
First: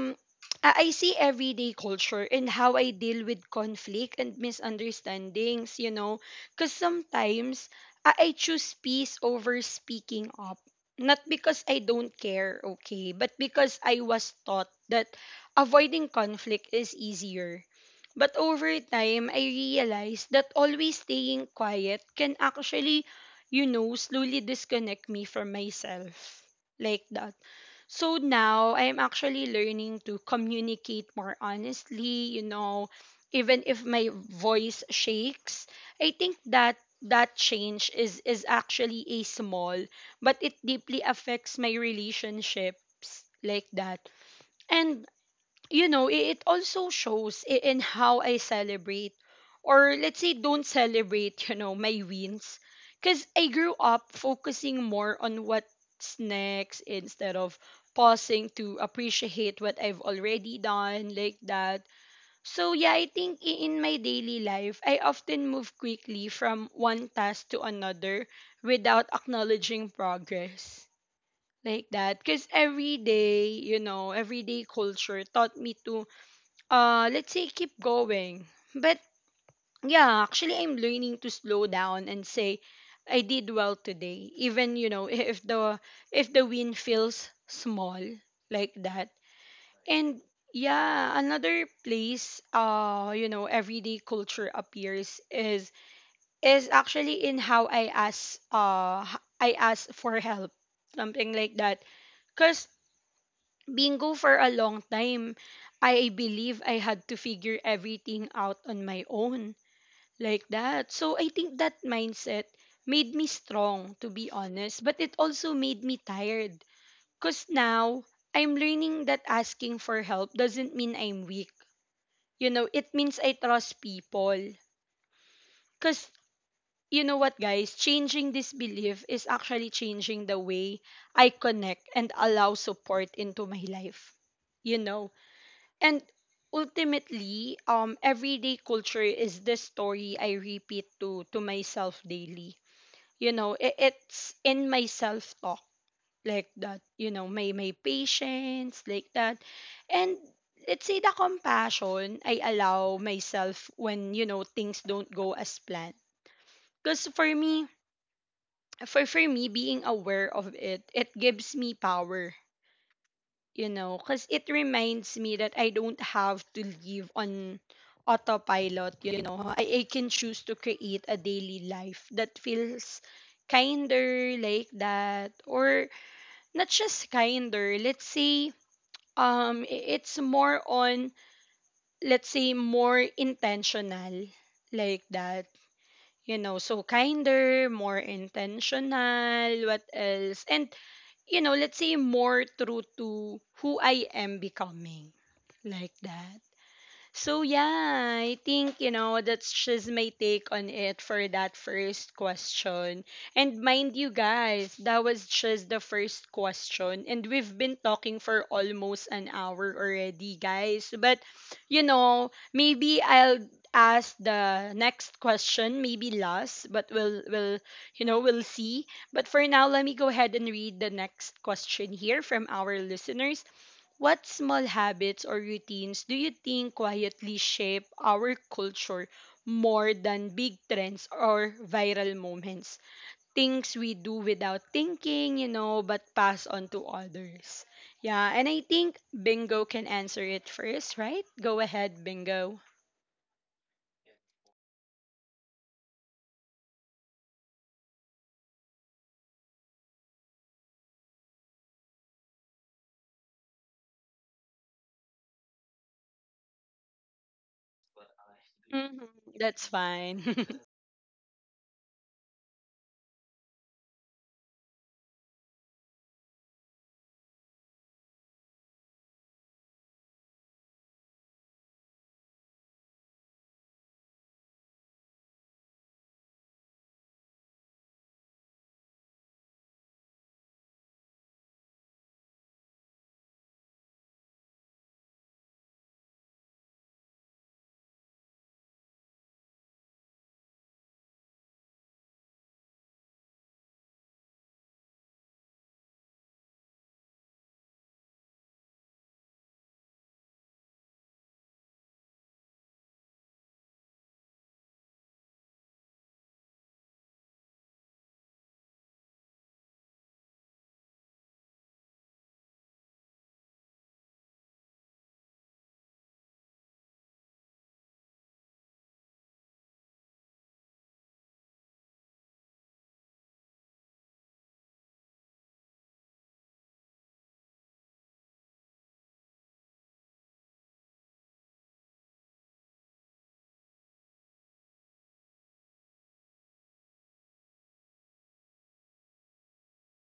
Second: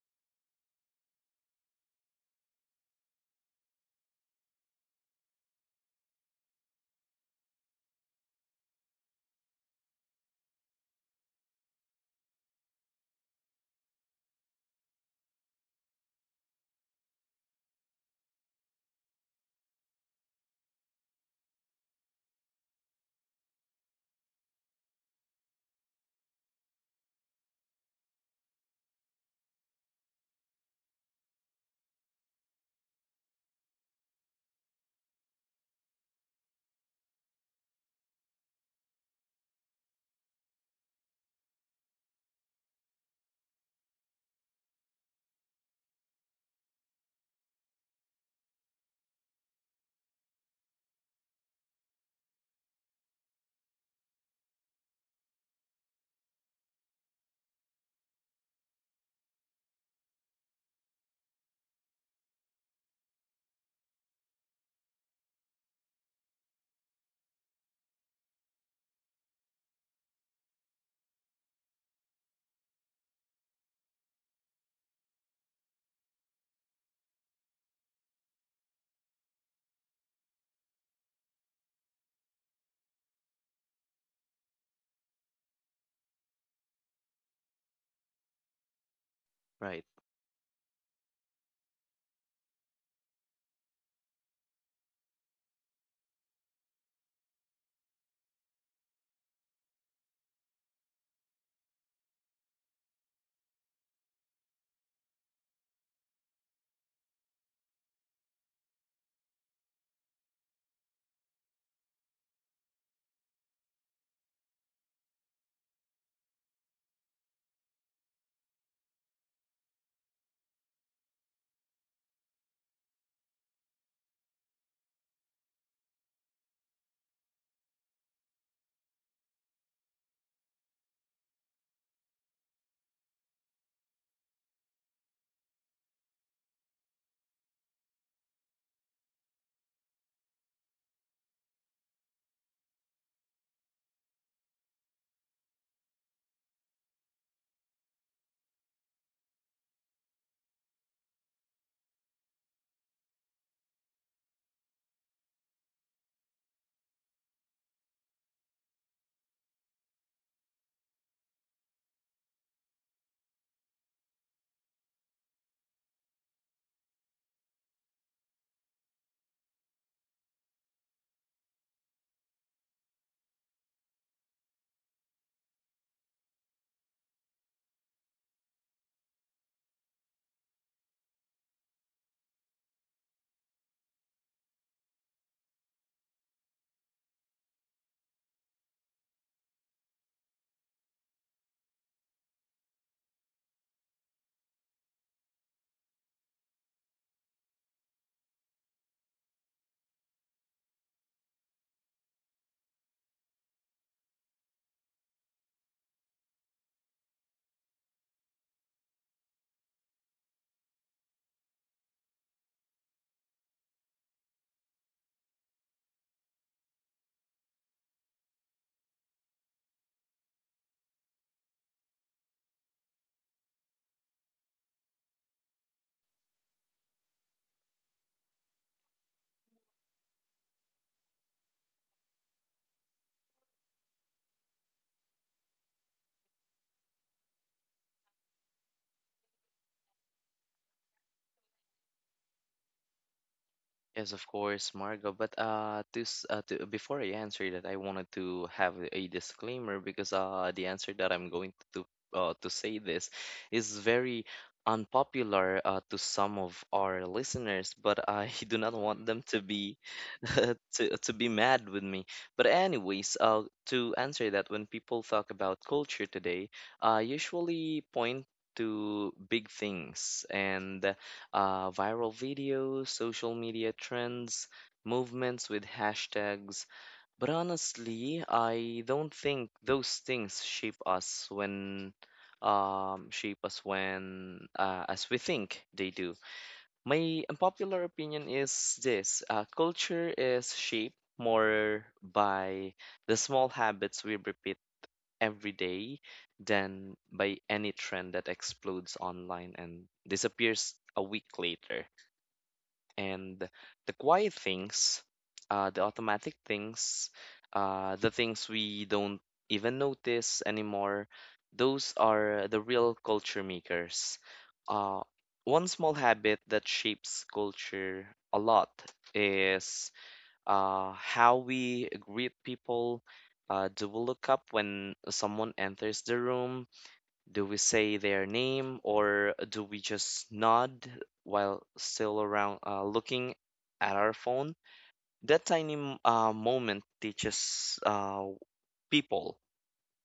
I I see everyday culture and how I deal with conflict and misunderstandings, you know, because sometimes I, I choose peace over speaking up. Not because I don't care, okay, but because I was taught that avoiding conflict is easier. But over time, I realized that always staying quiet can actually, you know, slowly disconnect me from myself. Like that. So now I'm actually learning to communicate more honestly, you know, even if my voice shakes. I think that that change is is actually a small, but it deeply affects my relationships, like that. And, you know, i- it also shows i- in how I celebrate, or, let's say, don't celebrate, you know, my wins. Because I grew up focusing more on what's next instead of pausing to appreciate what I've already done, like that. So, yeah, I think i- in my daily life, I often move quickly from one task to another without acknowledging progress. Like that. Because every day, you know, everyday culture taught me to, uh let's say, keep going, but yeah, actually I'm learning to slow down and say I did well today, even, you know, if the, if the win feels small, like that. Right. And yeah, another place, uh you know, everyday culture appears is is actually in how I ask, uh h- i ask for help, something like that. Because, Bingo, for a long time, I believe I had to figure everything out on my own, like that. So I think that mindset made me strong, to be honest, but it also made me tired. Because now I'm learning that asking for help doesn't mean I'm weak. You know, it means I trust people. Because, you know what, guys? Changing this belief is actually changing the way I connect and allow support into my life, you know. And ultimately, um, everyday culture is the story I repeat to to myself daily. You know, it, it's in my self talk, like that. You know, my my patience, like that, and let's say the compassion I allow myself when, you know, things don't go as planned. Because for me, for for me, being aware of it, it gives me power, you know, because it reminds me that I don't have to live on autopilot, you know. I, I can choose to create a daily life that feels kinder, like that, or not just kinder, let's say, um, i- it's more on, let's say, more intentional, like that. You know, so kinder, more intentional, what else? And, you know, let's say more true to who I am becoming. Like that. So yeah, I think, you know, that's just my take on it for that first question. And mind you, guys, that was just the first question and we've been talking for almost an hour already, guys. But, you know, maybe I'll ask the next question, maybe last, but we'll we'll you know, we'll see. But for now, let me go ahead and read the next question here from our listeners. What small habits or routines do you think quietly shape our culture more than big trends or viral moments? Things we do without thinking, you know, but pass on to others. Yeah, and I think Bingo can answer it first, right? Go ahead, Bingo. Yes, of course, Margo. But uh, to, s- uh, to before I answer that, I wanted to have a disclaimer because uh, the answer that I'm going to uh, to say this is very unpopular uh, to some of our listeners, but I do not Hmm. want them to That's be fine. to to be mad with me. But anyways, uh, to answer that, when people talk about culture today, I usually point to big things and uh, viral videos, social media trends, movements with hashtags. But honestly, I don't think those things shape us when um, shape us when uh, as we think they do. My unpopular opinion is this: uh, culture is shaped more by the small habits we repeat every day than by any trend that explodes online and disappears a week later, and the quiet things, uh, the automatic things, uh, the things we don't even notice anymore, those are the real culture makers. Uh, One small habit that shapes culture a lot is uh, how we greet people. Uh, do we look up when someone enters the room? Do we say their name, or do we just nod while still around uh, looking at our phone? That tiny m- uh, moment teaches uh, people,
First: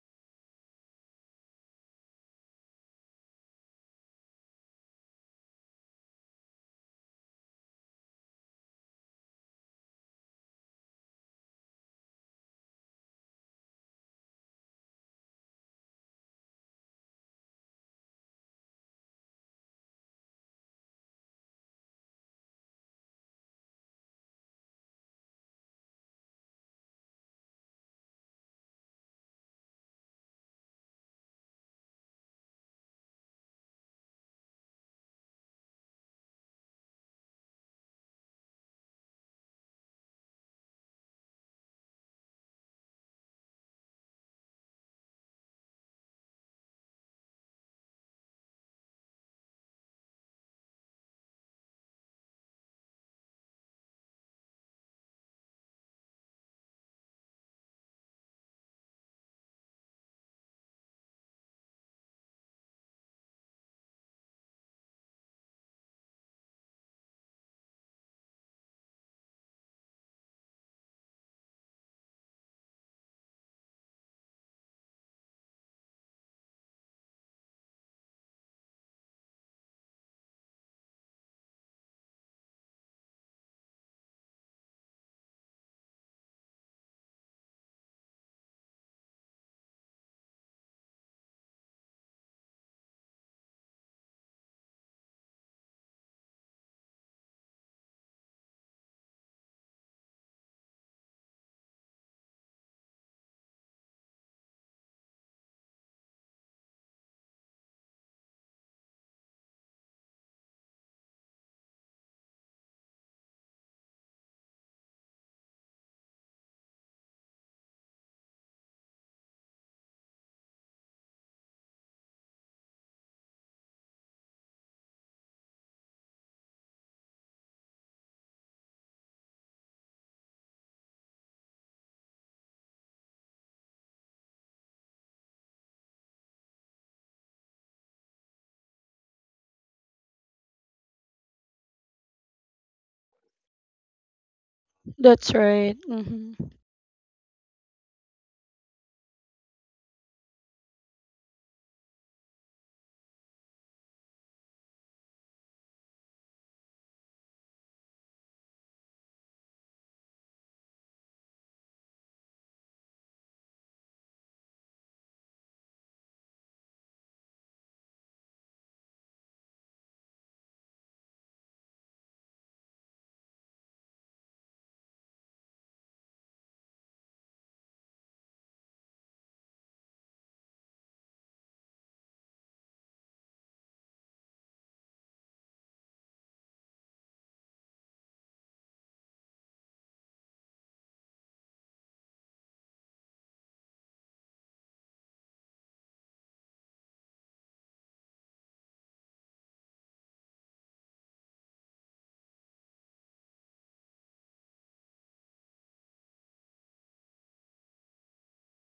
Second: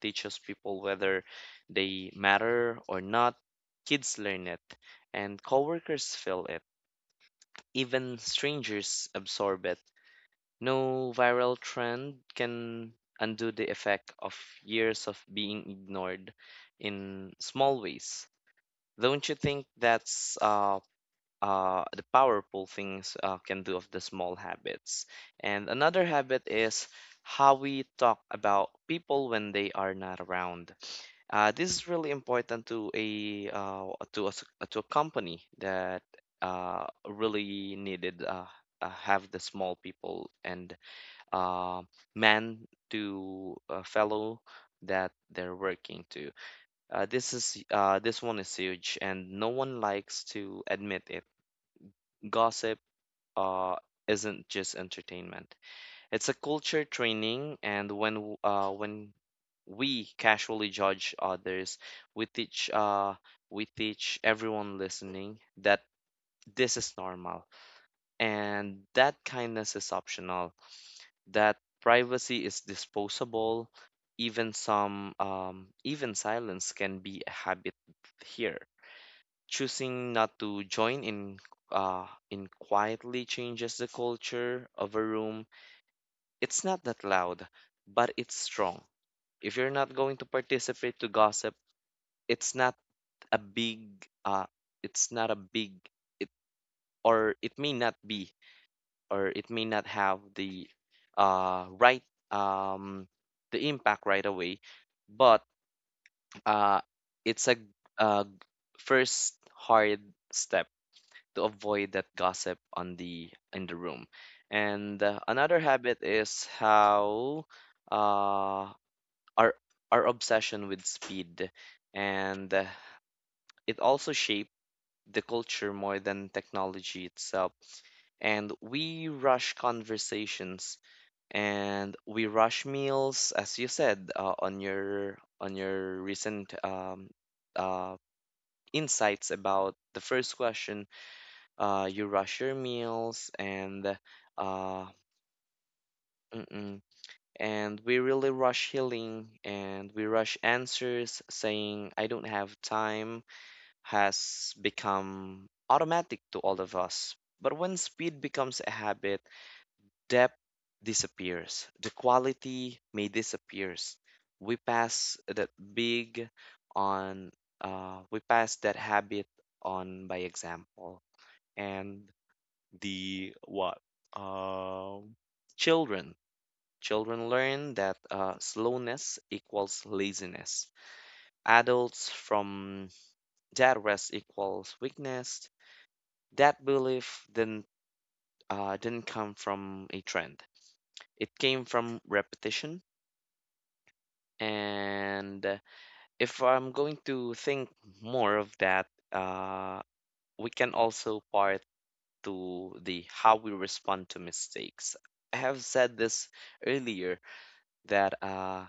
teaches people whether they matter or not. Kids learn it, and coworkers feel it. Even strangers absorb it. No viral trend can undo the effect of years of being ignored in small ways. Don't you think that's uh, uh, the powerful things uh, can do of the small habits? And another habit is how we talk about people when they are not around. Uh, this is really important to a uh, to a, s- to a company that uh, really needed uh, uh, have the small people and uh, man to a fellow that they're working to. Uh, this is uh, this one is huge, and no one likes to admit it. Gossip uh, isn't just entertainment; it's a culture training. And when w- uh, when we casually judge others, we teach uh, we teach everyone listening that this is normal, and that kindness is optional. That privacy is disposable. Even some um, even silence can be a habit here. Choosing not to join in uh, in quietly changes the culture of a room. It's not that loud, but it's strong. If you're not going to participate to gossip, it's not a big uh it's not a big it or it may not be, or it may not have the uh right um the impact right away, but uh it's a uh first hard step to avoid that gossip on the in the room. And uh, another habit is how uh, our our obsession with speed, and uh, it also shaped the culture more than technology itself. And we rush conversations and we rush meals, as you said uh, on your on your recent um, uh, insights about the first question. Uh, you rush your meals and uh, That's right. Hmm. mm-mm. and we really rush healing, and we rush answers. Saying I don't have time has become automatic to all of us. But when speed becomes a habit, depth disappears. The quality may disappears. We pass that big on, uh, we pass that habit on by example. And the what um children children learn that uh, slowness equals laziness, adults from that rest equals weakness. That belief didn't uh, didn't come from a trend, it came from repetition. And uh, if I'm going to think more of that, uh, we can also part to the how we respond to mistakes. I have said this earlier that uh,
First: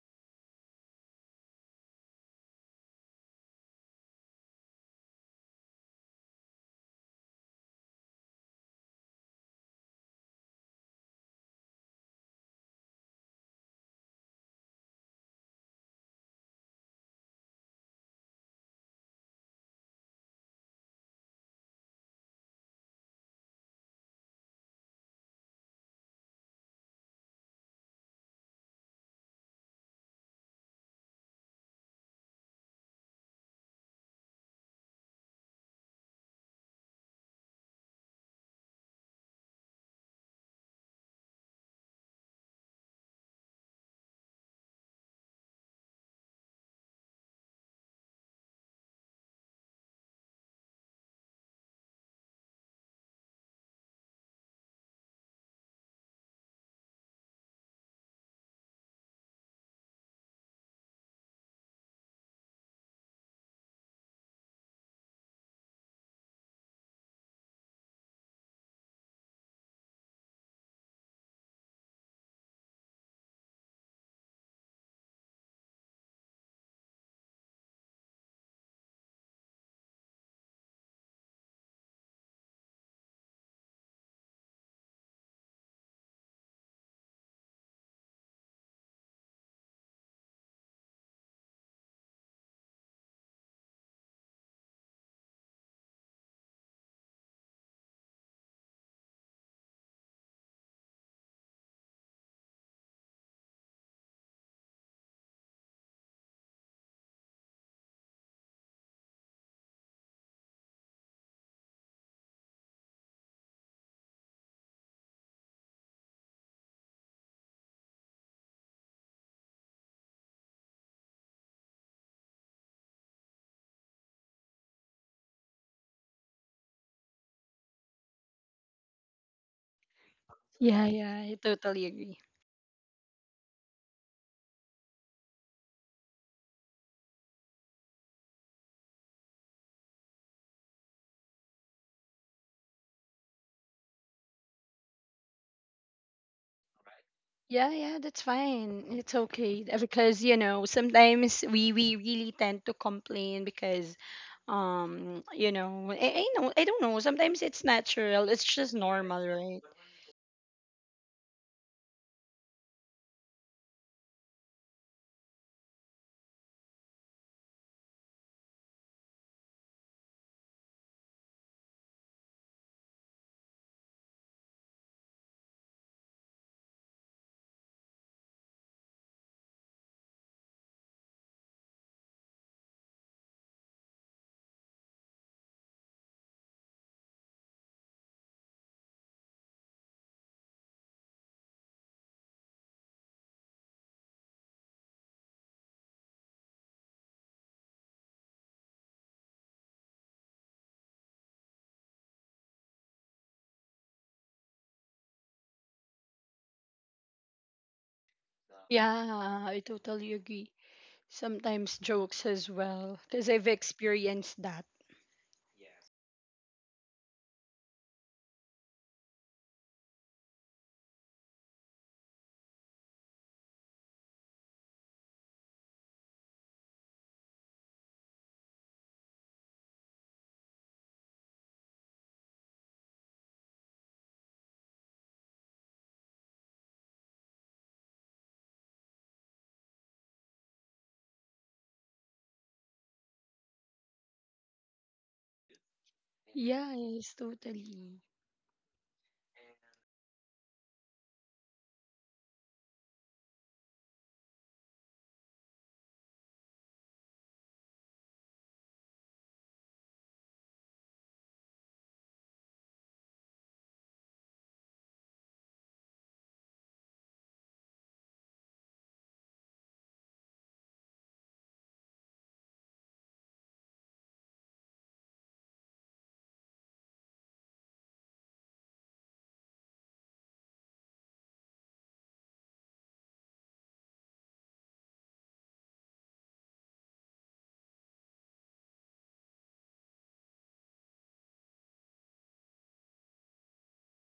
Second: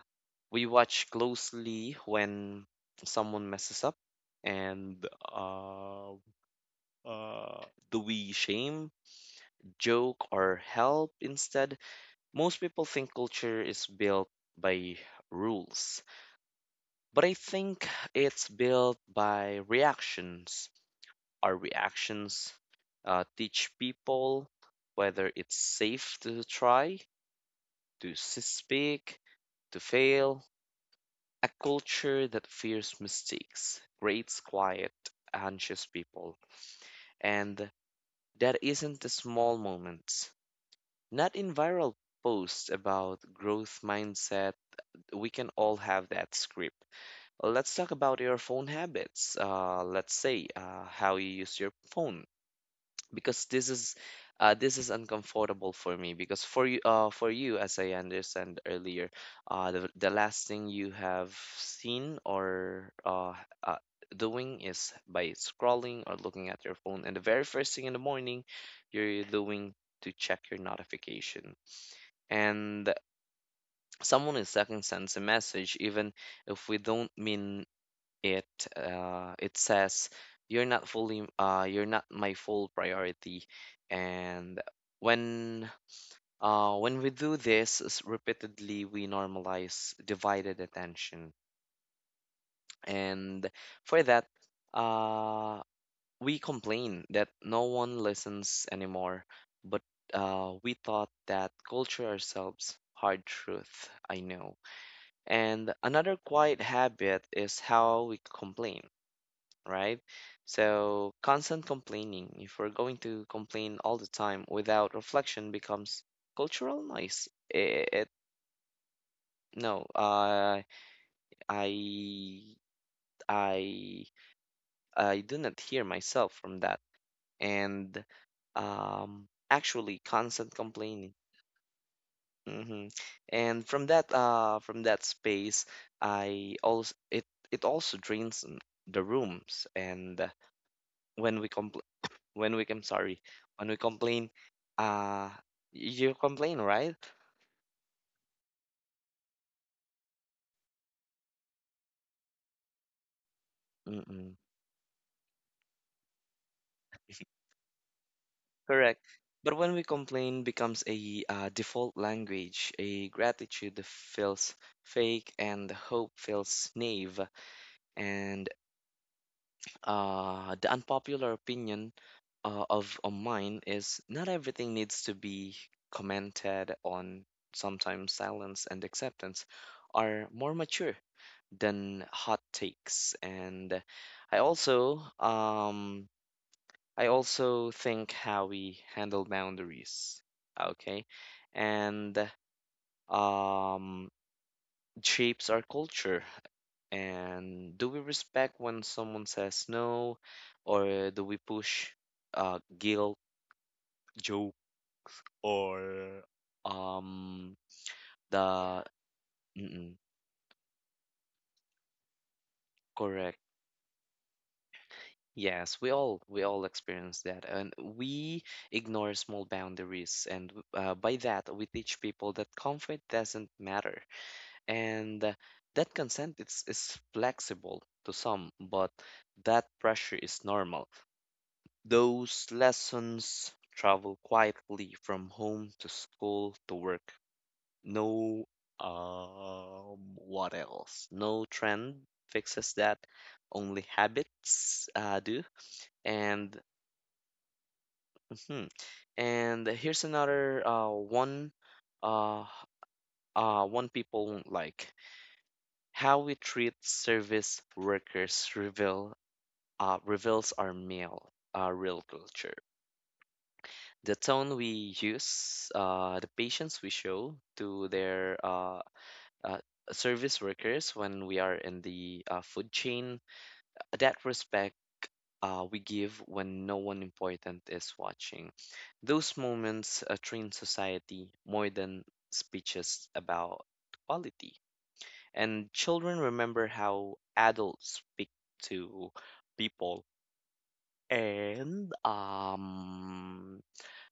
we watch closely when someone messes up, and uh, uh, do we shame, joke, or help instead? Most people think culture is built by rules, but I think it's built by reactions. Our reactions uh, teach people whether it's safe to try, to s- speak, to fail. A culture that fears mistakes creates quiet, anxious people, and that isn't the small moments. Not in viral posts about growth mindset. We can all have that script. Let's talk about your phone habits. Uh, let's say uh, how you use your phone, because this is uh, this is uncomfortable for me, because for you, uh, for you as I understand earlier, uh, the, the last thing you have seen or uh, uh, doing is by scrolling or looking at your phone, and the very first thing in the morning you're doing to check your notification. And someone is second sends a message, even if we don't mean it, uh, it says you're not fully uh, you're not my full priority. And when uh, when we do this s- repeatedly, we normalize divided attention. And for that, uh, we complain that no one listens anymore. But uh, we thought that culture ourselves, hard truth I know. And another quiet habit is how we complain, right? So, constant complaining, if we're going to complain all the time without reflection, becomes cultural noise. It, it no, uh, I I I do not hear myself from that, and um, actually, constant Yeah, complaining. yeah, I totally agree. Hmm. And from that uh from that space, I also it it also drains n- the rooms. And uh, when we complain when we I'm sorry, when we complain, uh, you complain, right? Yeah, yeah, that's fine. It's okay. Uh, because, you know, sometimes we we really tend to complain because, Mm-mm. um, you know, I, I know, I don't know. Sometimes it's natural. It's just Correct. normal, But right? when we complain becomes a uh, default language, a gratitude feels fake and hope feels naive. And uh, the unpopular opinion uh, of of mine is not everything needs to be commented on. Sometimes silence and acceptance are more mature than hot takes. And I also um I also think how we handle boundaries, okay, and um shapes our culture. And do we respect when someone says no, or do we push uh, guilt, joke, or um the Yeah, I Yeah. Mm-mm, totally agree. Sometimes jokes as well, because correct? I've experienced that. Yes, we all we all experience that, and we ignore small boundaries, and uh, by that we teach people that comfort doesn't matter, and uh, that consent is is flexible to some, but that pressure is normal. Those lessons travel quietly from home to school to work. No, um, what else? No trend fixes that. Only habits uh, do. And Yeah, yes, totally. mhm. And here's another uh, one. Uh, uh, One people won't like: how we treat service workers reveal uh, reveals our male uh, real culture. The tone we use, uh, the patience we show to their uh, uh, service workers when we are in the uh, food chain, that respect uh, we give when no one important is watching. Those moments uh, train society more than speeches about quality. And children remember how adults speak to people. And um,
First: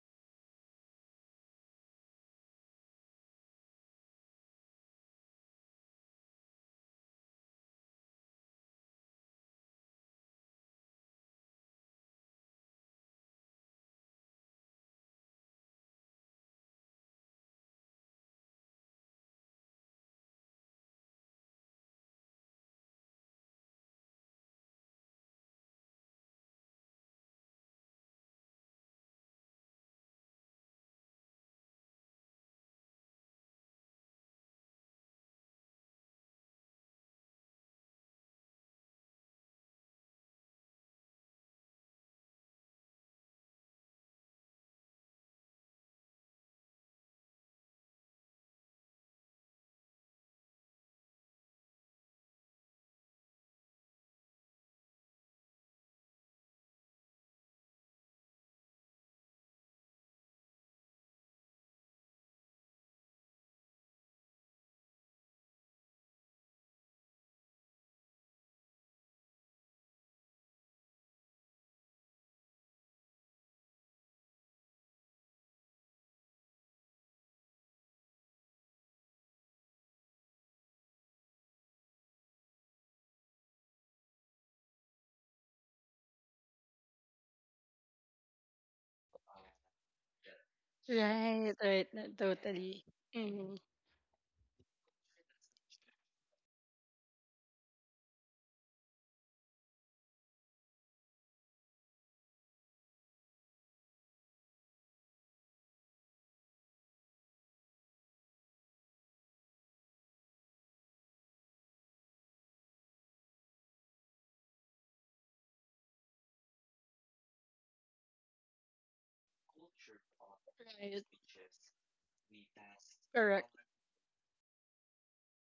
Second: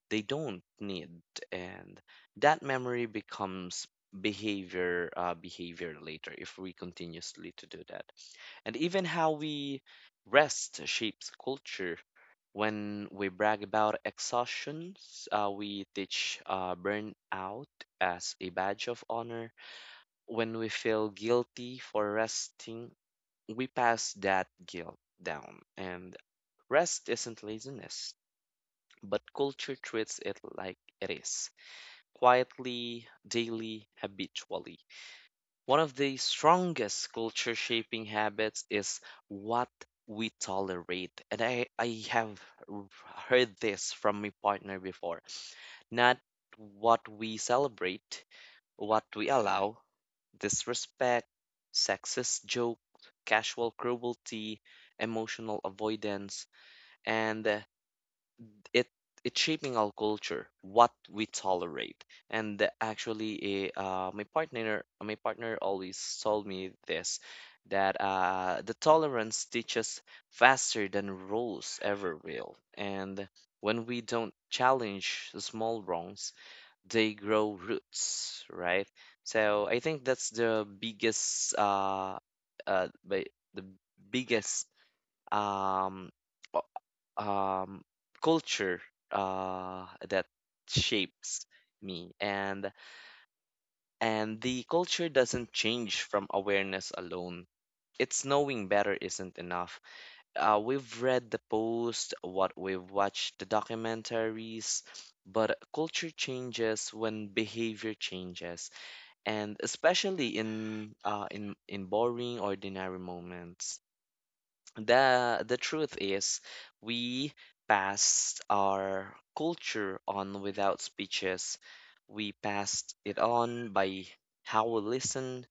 they don't need and That memory becomes behavior uh, behavior later if we continuously to do that. And even how we rest shapes culture. When we brag about exhaustions, uh, we teach uh, burnout as a badge of honor. When we feel guilty for resting, we pass that guilt down. And rest isn't laziness, but culture treats it like it is, quietly, daily, habitually. One of the strongest culture shaping habits is what we tolerate. And I, I have r- heard this from my partner before. Not what we celebrate, what we allow: disrespect, sexist joke, casual cruelty, emotional avoidance. And it it's shaping our culture, what we tolerate. And the- actually eh, uh, My partner my partner always told me this, that uh, the tolerance teaches faster than rules ever will. And when we don't challenge the small wrongs, they grow roots, right? So I think that's the biggest uh, uh, ba- the biggest um, um, culture uh, that shapes Right, right, uh, me. and totally. Hmm. and the culture doesn't change from awareness alone. It's knowing better isn't enough. Uh, we've read the post, what we've watched the documentaries, but culture changes when behavior changes, and especially in uh, in in boring ordinary moments. The the truth is, we passed our culture on without Right, speeches. We passed it correct. on by how we listen,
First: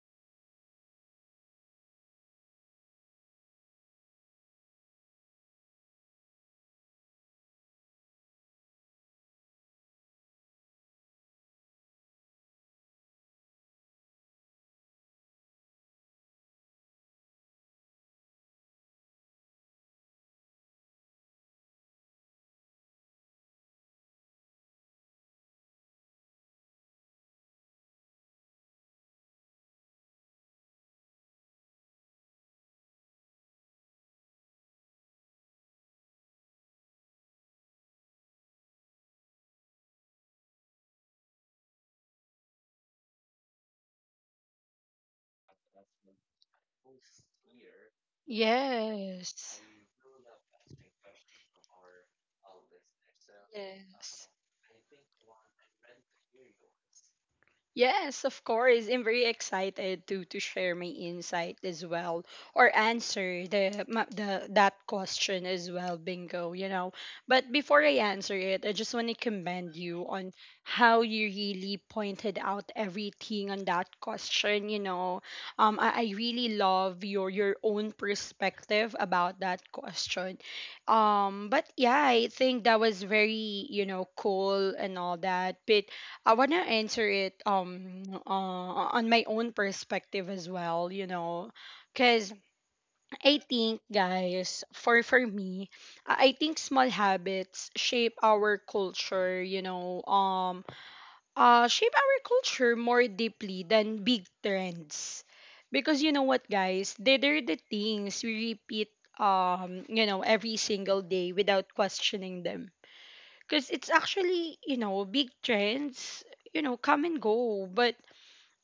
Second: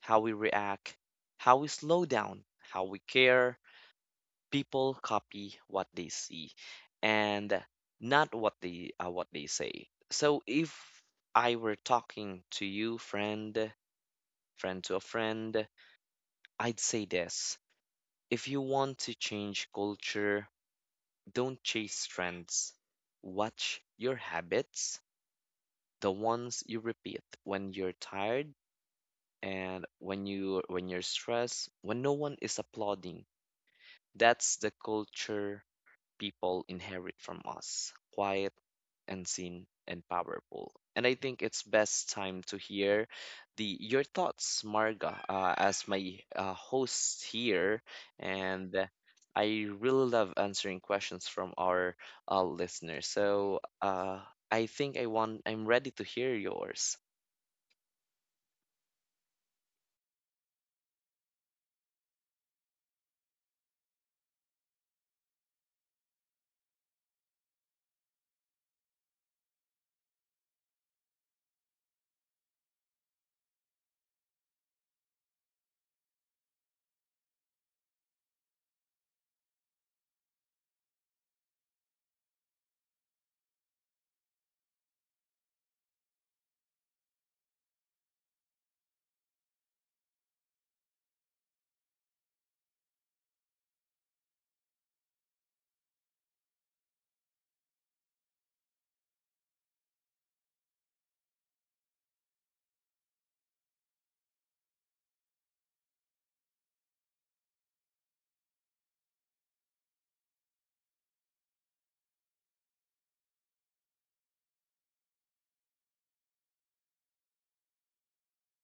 how we react, how we slow down, how we care. People copy what they see, and not what they uh, what they say. So if I were talking to you, friend friend to a friend, I'd say this: if you want to change culture, don't chase trends. Watch your habits, the ones you repeat when you're tired, and when you when you're stressed, when no one is applauding. That's the culture people inherit from us: quiet, unseen, and powerful. And I think it's best time to hear the your thoughts, Marga, uh, as my uh, host here. And Yes. I really love answering questions from our uh, listeners. So uh, Yes. I think I want I'm ready to hear yours. Yes, of course. I'm very excited to to share my insight as well, or answer the ma- the that question as well, Bingo, you know. But before I answer it, I just want to commend you on how you really pointed out everything on that question, you know. Um I, I really love your your own perspective about that question. Um but yeah, I think that was very, you know, cool and all that. But I want to answer it um uh, on my own perspective as well, you know, 'cuz I think, guys, for for me, I I think small habits shape our culture, you know, um uh shape our culture more deeply than big trends. Because you know what guys, they, they're the things we repeat um you know every single day without questioning them, because it's actually you know big trends you know come and go. But I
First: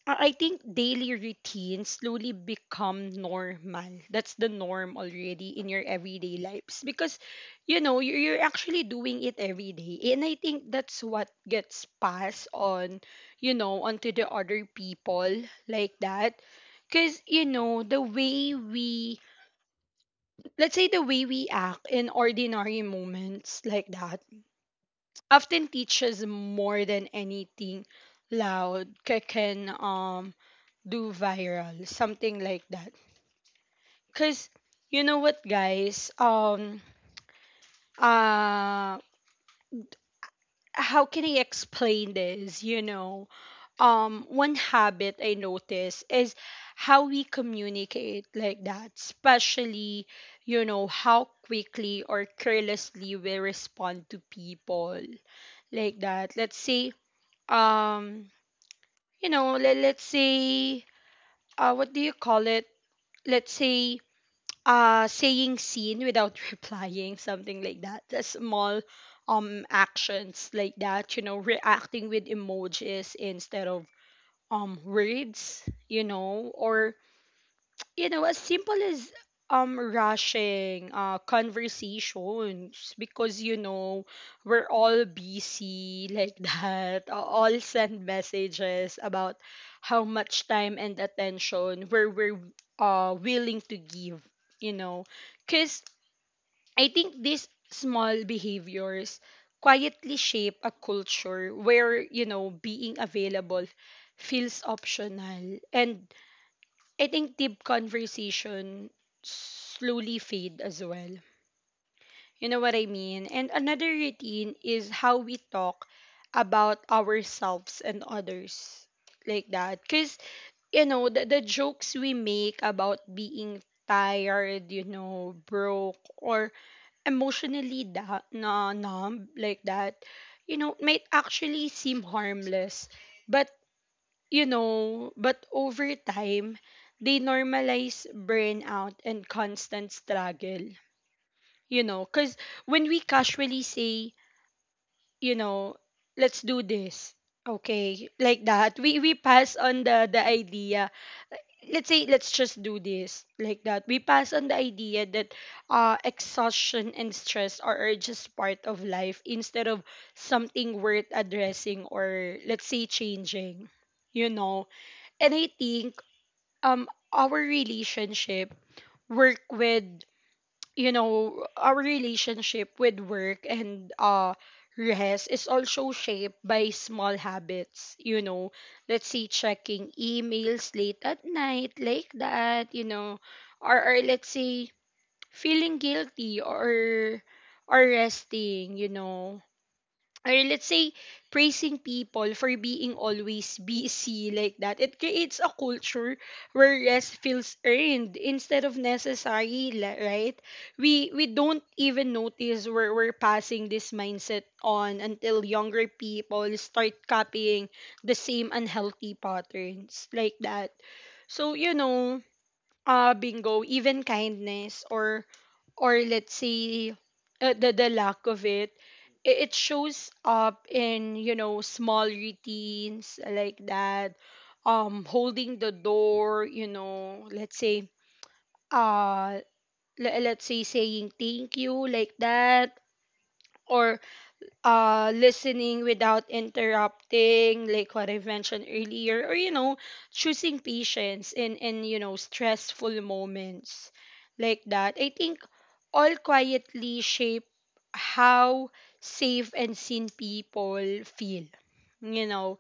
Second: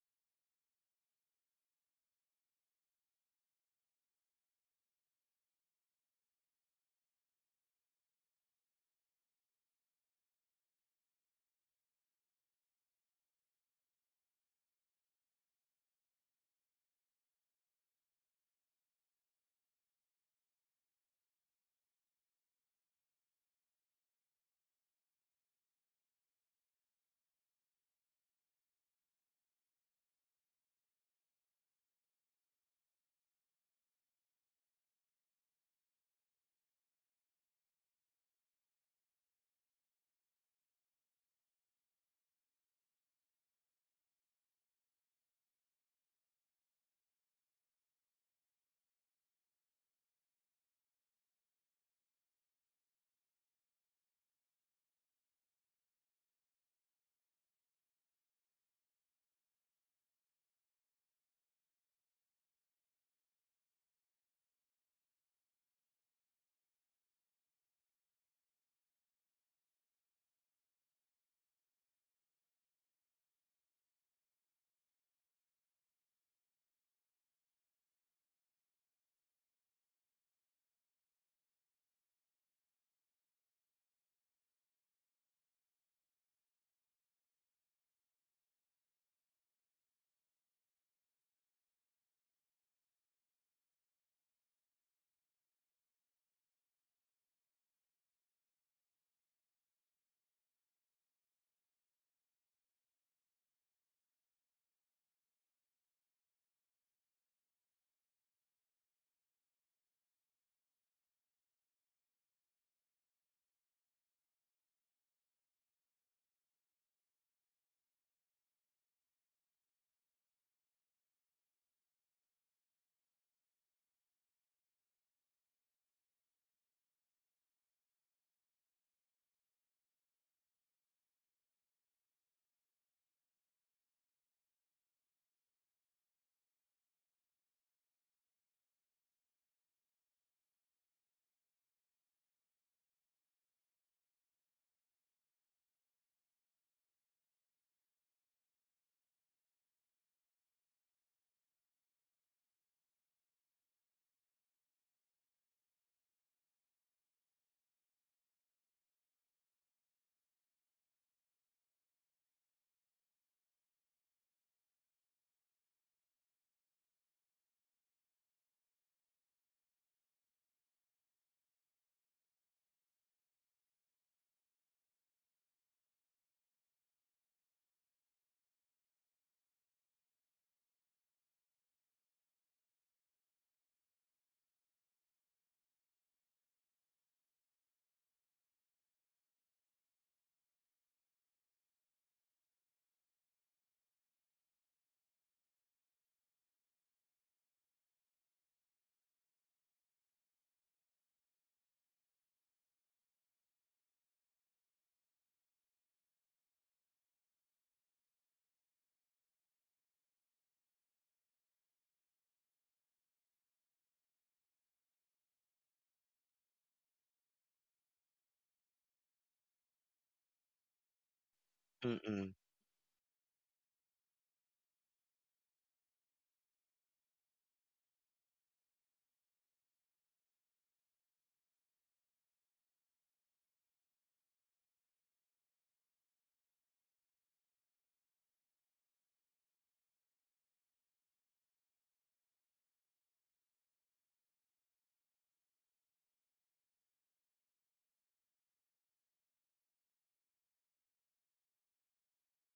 I think daily routines slowly become normal. That's the norm already in your everyday lives, because you know you- you're actually doing it every day, and I think that's what gets passed on you know onto the other people like that. Because you know the way we, let's say, the way we act in ordinary moments like that often teaches more than anything loud ca- can um do viral, something like that. Because you know what guys, um uh how can I explain this, you know. Um one habit I notice is how we communicate, like that, especially you know how quickly or carelessly we respond to people, like that. Let's say, um you know, let, let's say, uh, what do you call it? Let's say, uh, saying scene without replying, something like that. The small um actions like that, you know, reacting with emojis instead of um words, you know, or you know, as simple as um rushing uh conversations, because you know we're all busy like that, uh, all send messages about how much time and attention we're we're uh willing to give, you know. Because I think these small behaviors quietly shape a culture where you know being available feels optional, and I think deep conversation slowly fade as well. You know what I mean? And another routine is how we talk about ourselves and others, like that. Because, you know, the, the jokes we make about being tired, you know, broke, or emotionally da- na- numb like that, you know, might actually seem harmless. But you know, but over time, they normalize burnout and constant struggle. You know, because when we casually say, you know, let's do this, okay, like that, we, we pass on the, the idea. Let's say, let's just do this, like that. We pass on the idea that uh, exhaustion and stress are, are just part of life instead of something worth addressing or, let's say, changing, you know. And i think um our relationship work with you know our relationship with work and uh rest is also shaped by small habits, you know. Let's see, checking emails late at night like that, you know, or, or let's say feeling guilty or or resting, you know, or let's say praising people for being always busy like that. It creates a culture where rest feels earned instead of necessary, li- right? We we don't even notice where we're passing this mindset on until younger people start copying the same unhealthy patterns, like that. So you know, uh Bingo, even kindness or or let's say uh, the the lack of it, i- it shows up in you know small Mm-mm. routines, like that. Um holding the door, you know, let's say uh, le- let's say saying thank you, like that, or uh listening without interrupting, like what I mentioned earlier, or you know choosing patience in in you know stressful moments, like that. I think all quietly shape how safe and seen people feel, you know.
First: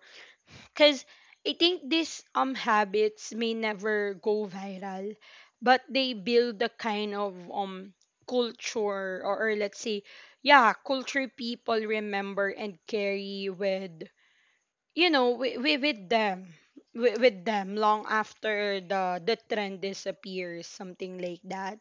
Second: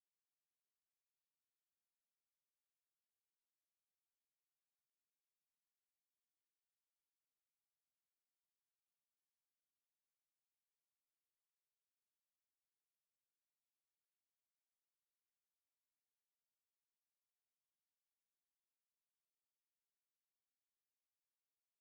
Because I think these um habits may never go viral, but they build a kind of um culture, or, or let's say, yeah, culture people remember and carry with you know we, we with them, we, with them long after the the trend disappears, something like that.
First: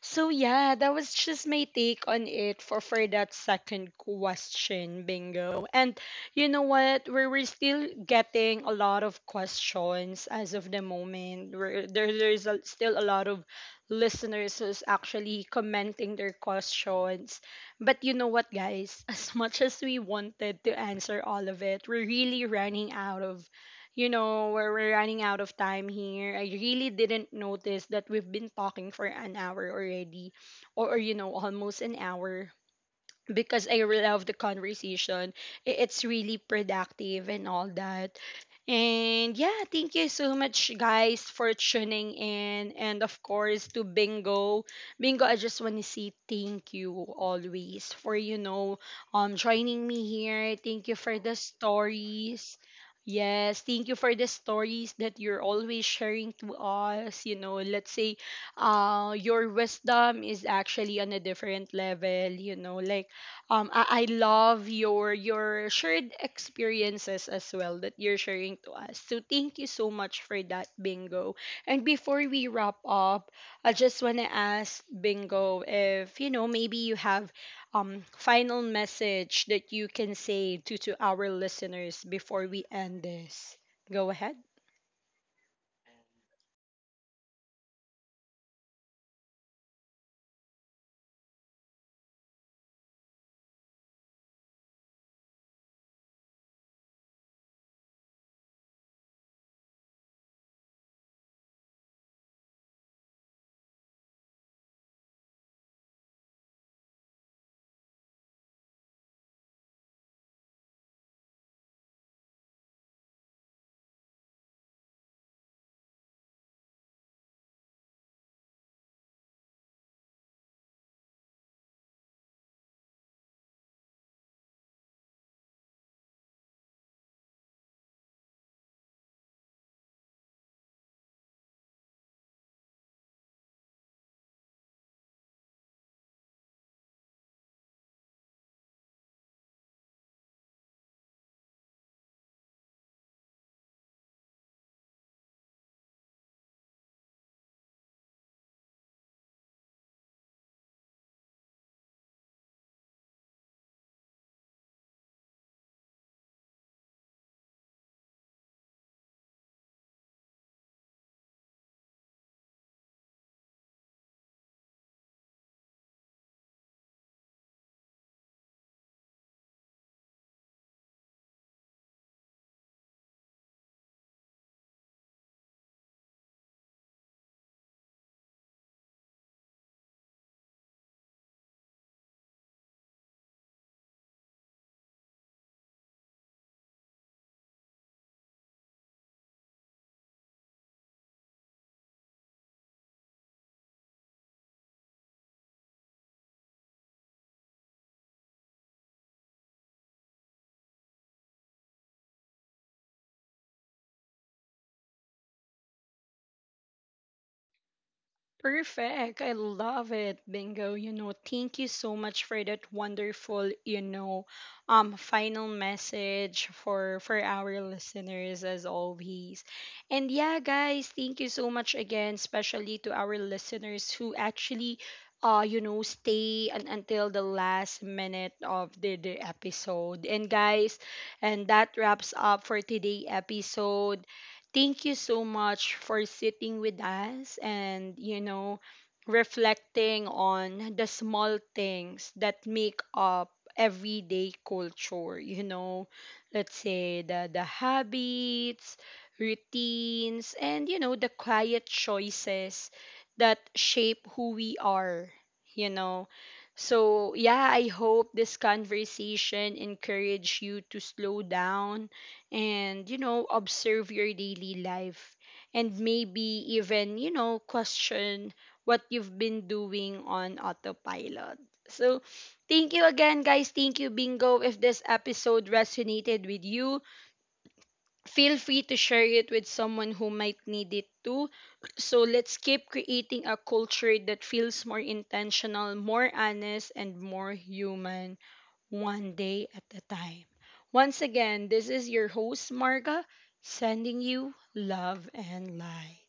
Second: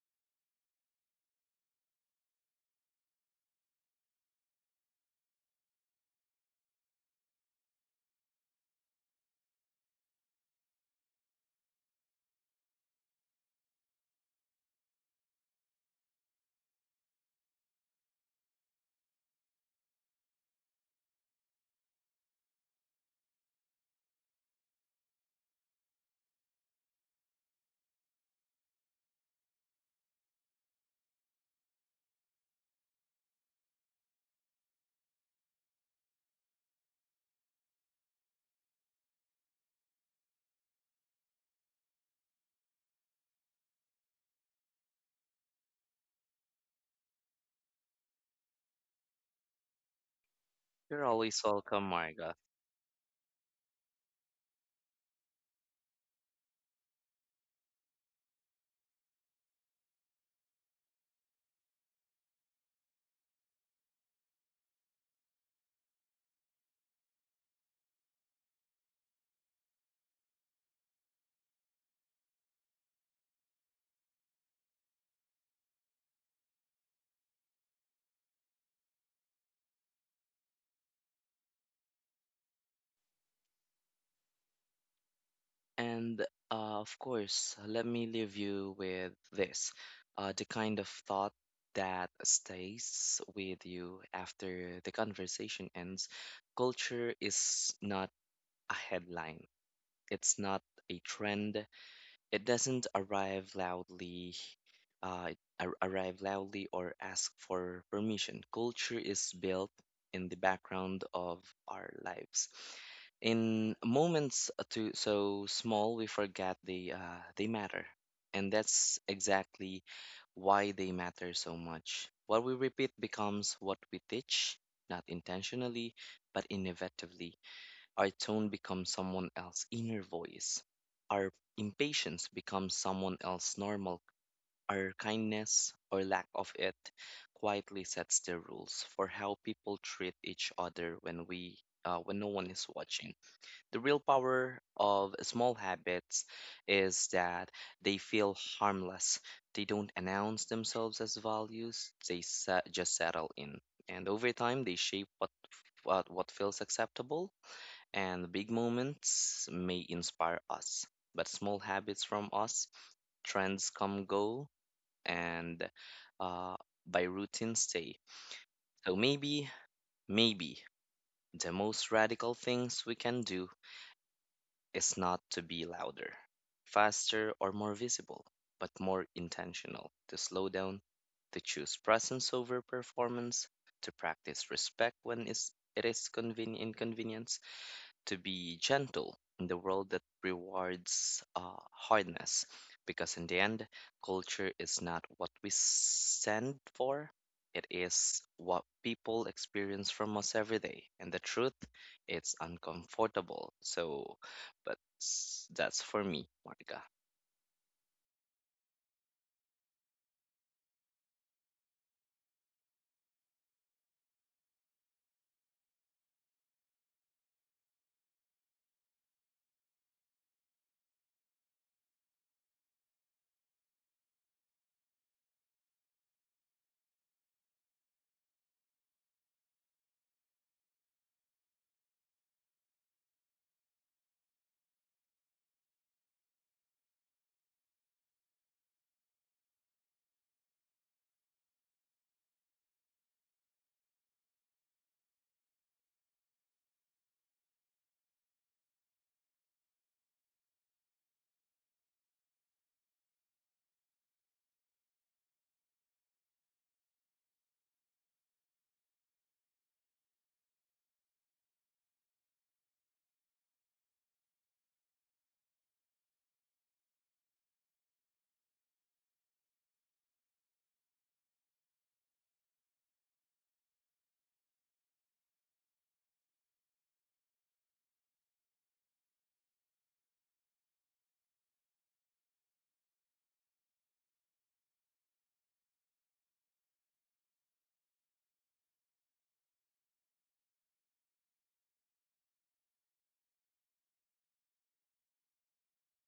So yeah, that was just my take on it for for that second question, Bingo. And you know what, we're, we're still getting a lot of questions as of the moment. We're, there, there's a, still a lot of listeners who's actually commenting their questions. But you know what, guys? As much as we wanted to answer all of it, we're really running out of, you know, we're, we're running out of time here. I really didn't notice that we've been talking for an hour already, or, or you know, almost an hour, because I love the conversation. I- It's really productive and all that. And yeah, thank you so much, guys, for tuning in. And of course, to Bingo. Bingo, I just want to say thank you always for, you know, um, joining me here. Thank you You're for the always welcome, Marga. stories. Yes, thank you for the stories that you're always sharing to us. You know, let's say uh, your wisdom is actually on a different level, you know, like um I, I love your your shared experiences as well that you're sharing to us. So thank you so much for that, Bingo. And before we wrap up, I just wanna ask Bingo if you know maybe you have um final message that you can say to to our listeners before we end this. Go ahead. And uh, of course, let me leave you with this, uh, the kind of thought that stays with you after the conversation ends. Culture is not a headline, it's not a trend, it doesn't arrive loudly. Uh, it ar- arrive loudly or ask for permission. Culture is built in the background of our lives, in moments too so small we forget they uh, they matter, and that's exactly why they matter so much. What we repeat becomes what we teach, not intentionally, but inevitably. Our tone becomes someone else's inner voice. Our impatience becomes someone else's normal. Our kindness or lack of it quietly sets the rules for how people treat each other when we uh, when no one is watching. The real power of small habits is that they feel harmless. They don't announce themselves as values. They se- just settle in, and over time, they shape what what, what feels acceptable. And the big moments may inspire us, but small habits from us. Trends come go, and uh, by routine stay. So maybe, maybe the most radical things we can do is not to be louder, faster, or more visible, but more intentional: to slow down, to choose presence over performance, to practice respect when is- it is conven- inconvenient, to be gentle in the world that rewards uh, hardness. Because, in the end, culture is not what we send for, it is what people experience from us every day. And the truth, it's uncomfortable. So, but s- that's for me, Marga. Perfect. I love it. Bingo. You know, thank you so much for that wonderful, you know, um final message for for our listeners as always. And yeah, guys, thank you so much again, especially to our listeners who actually uh you know stay un- until the last minute of the, the episode. And guys, and that wraps up for today episode. Thank you so much for sitting with us and, you know, reflecting on the small things that make up everyday culture. You know, let's say the, the habits, routines, and, you know, the quiet choices that shape who we are, you know. So, yeah, I hope this conversation encouraged you to slow down and you know observe your daily life, and maybe even you know question what you've been doing on autopilot. So thank you again, guys. Thank you, Bingo. If this episode resonated with you, feel free to share it with someone who might need it too. So let's keep creating a culture that feels more intentional, more honest, and more human, one day at a time. Once again, this is your host, Marga, sending you love and light.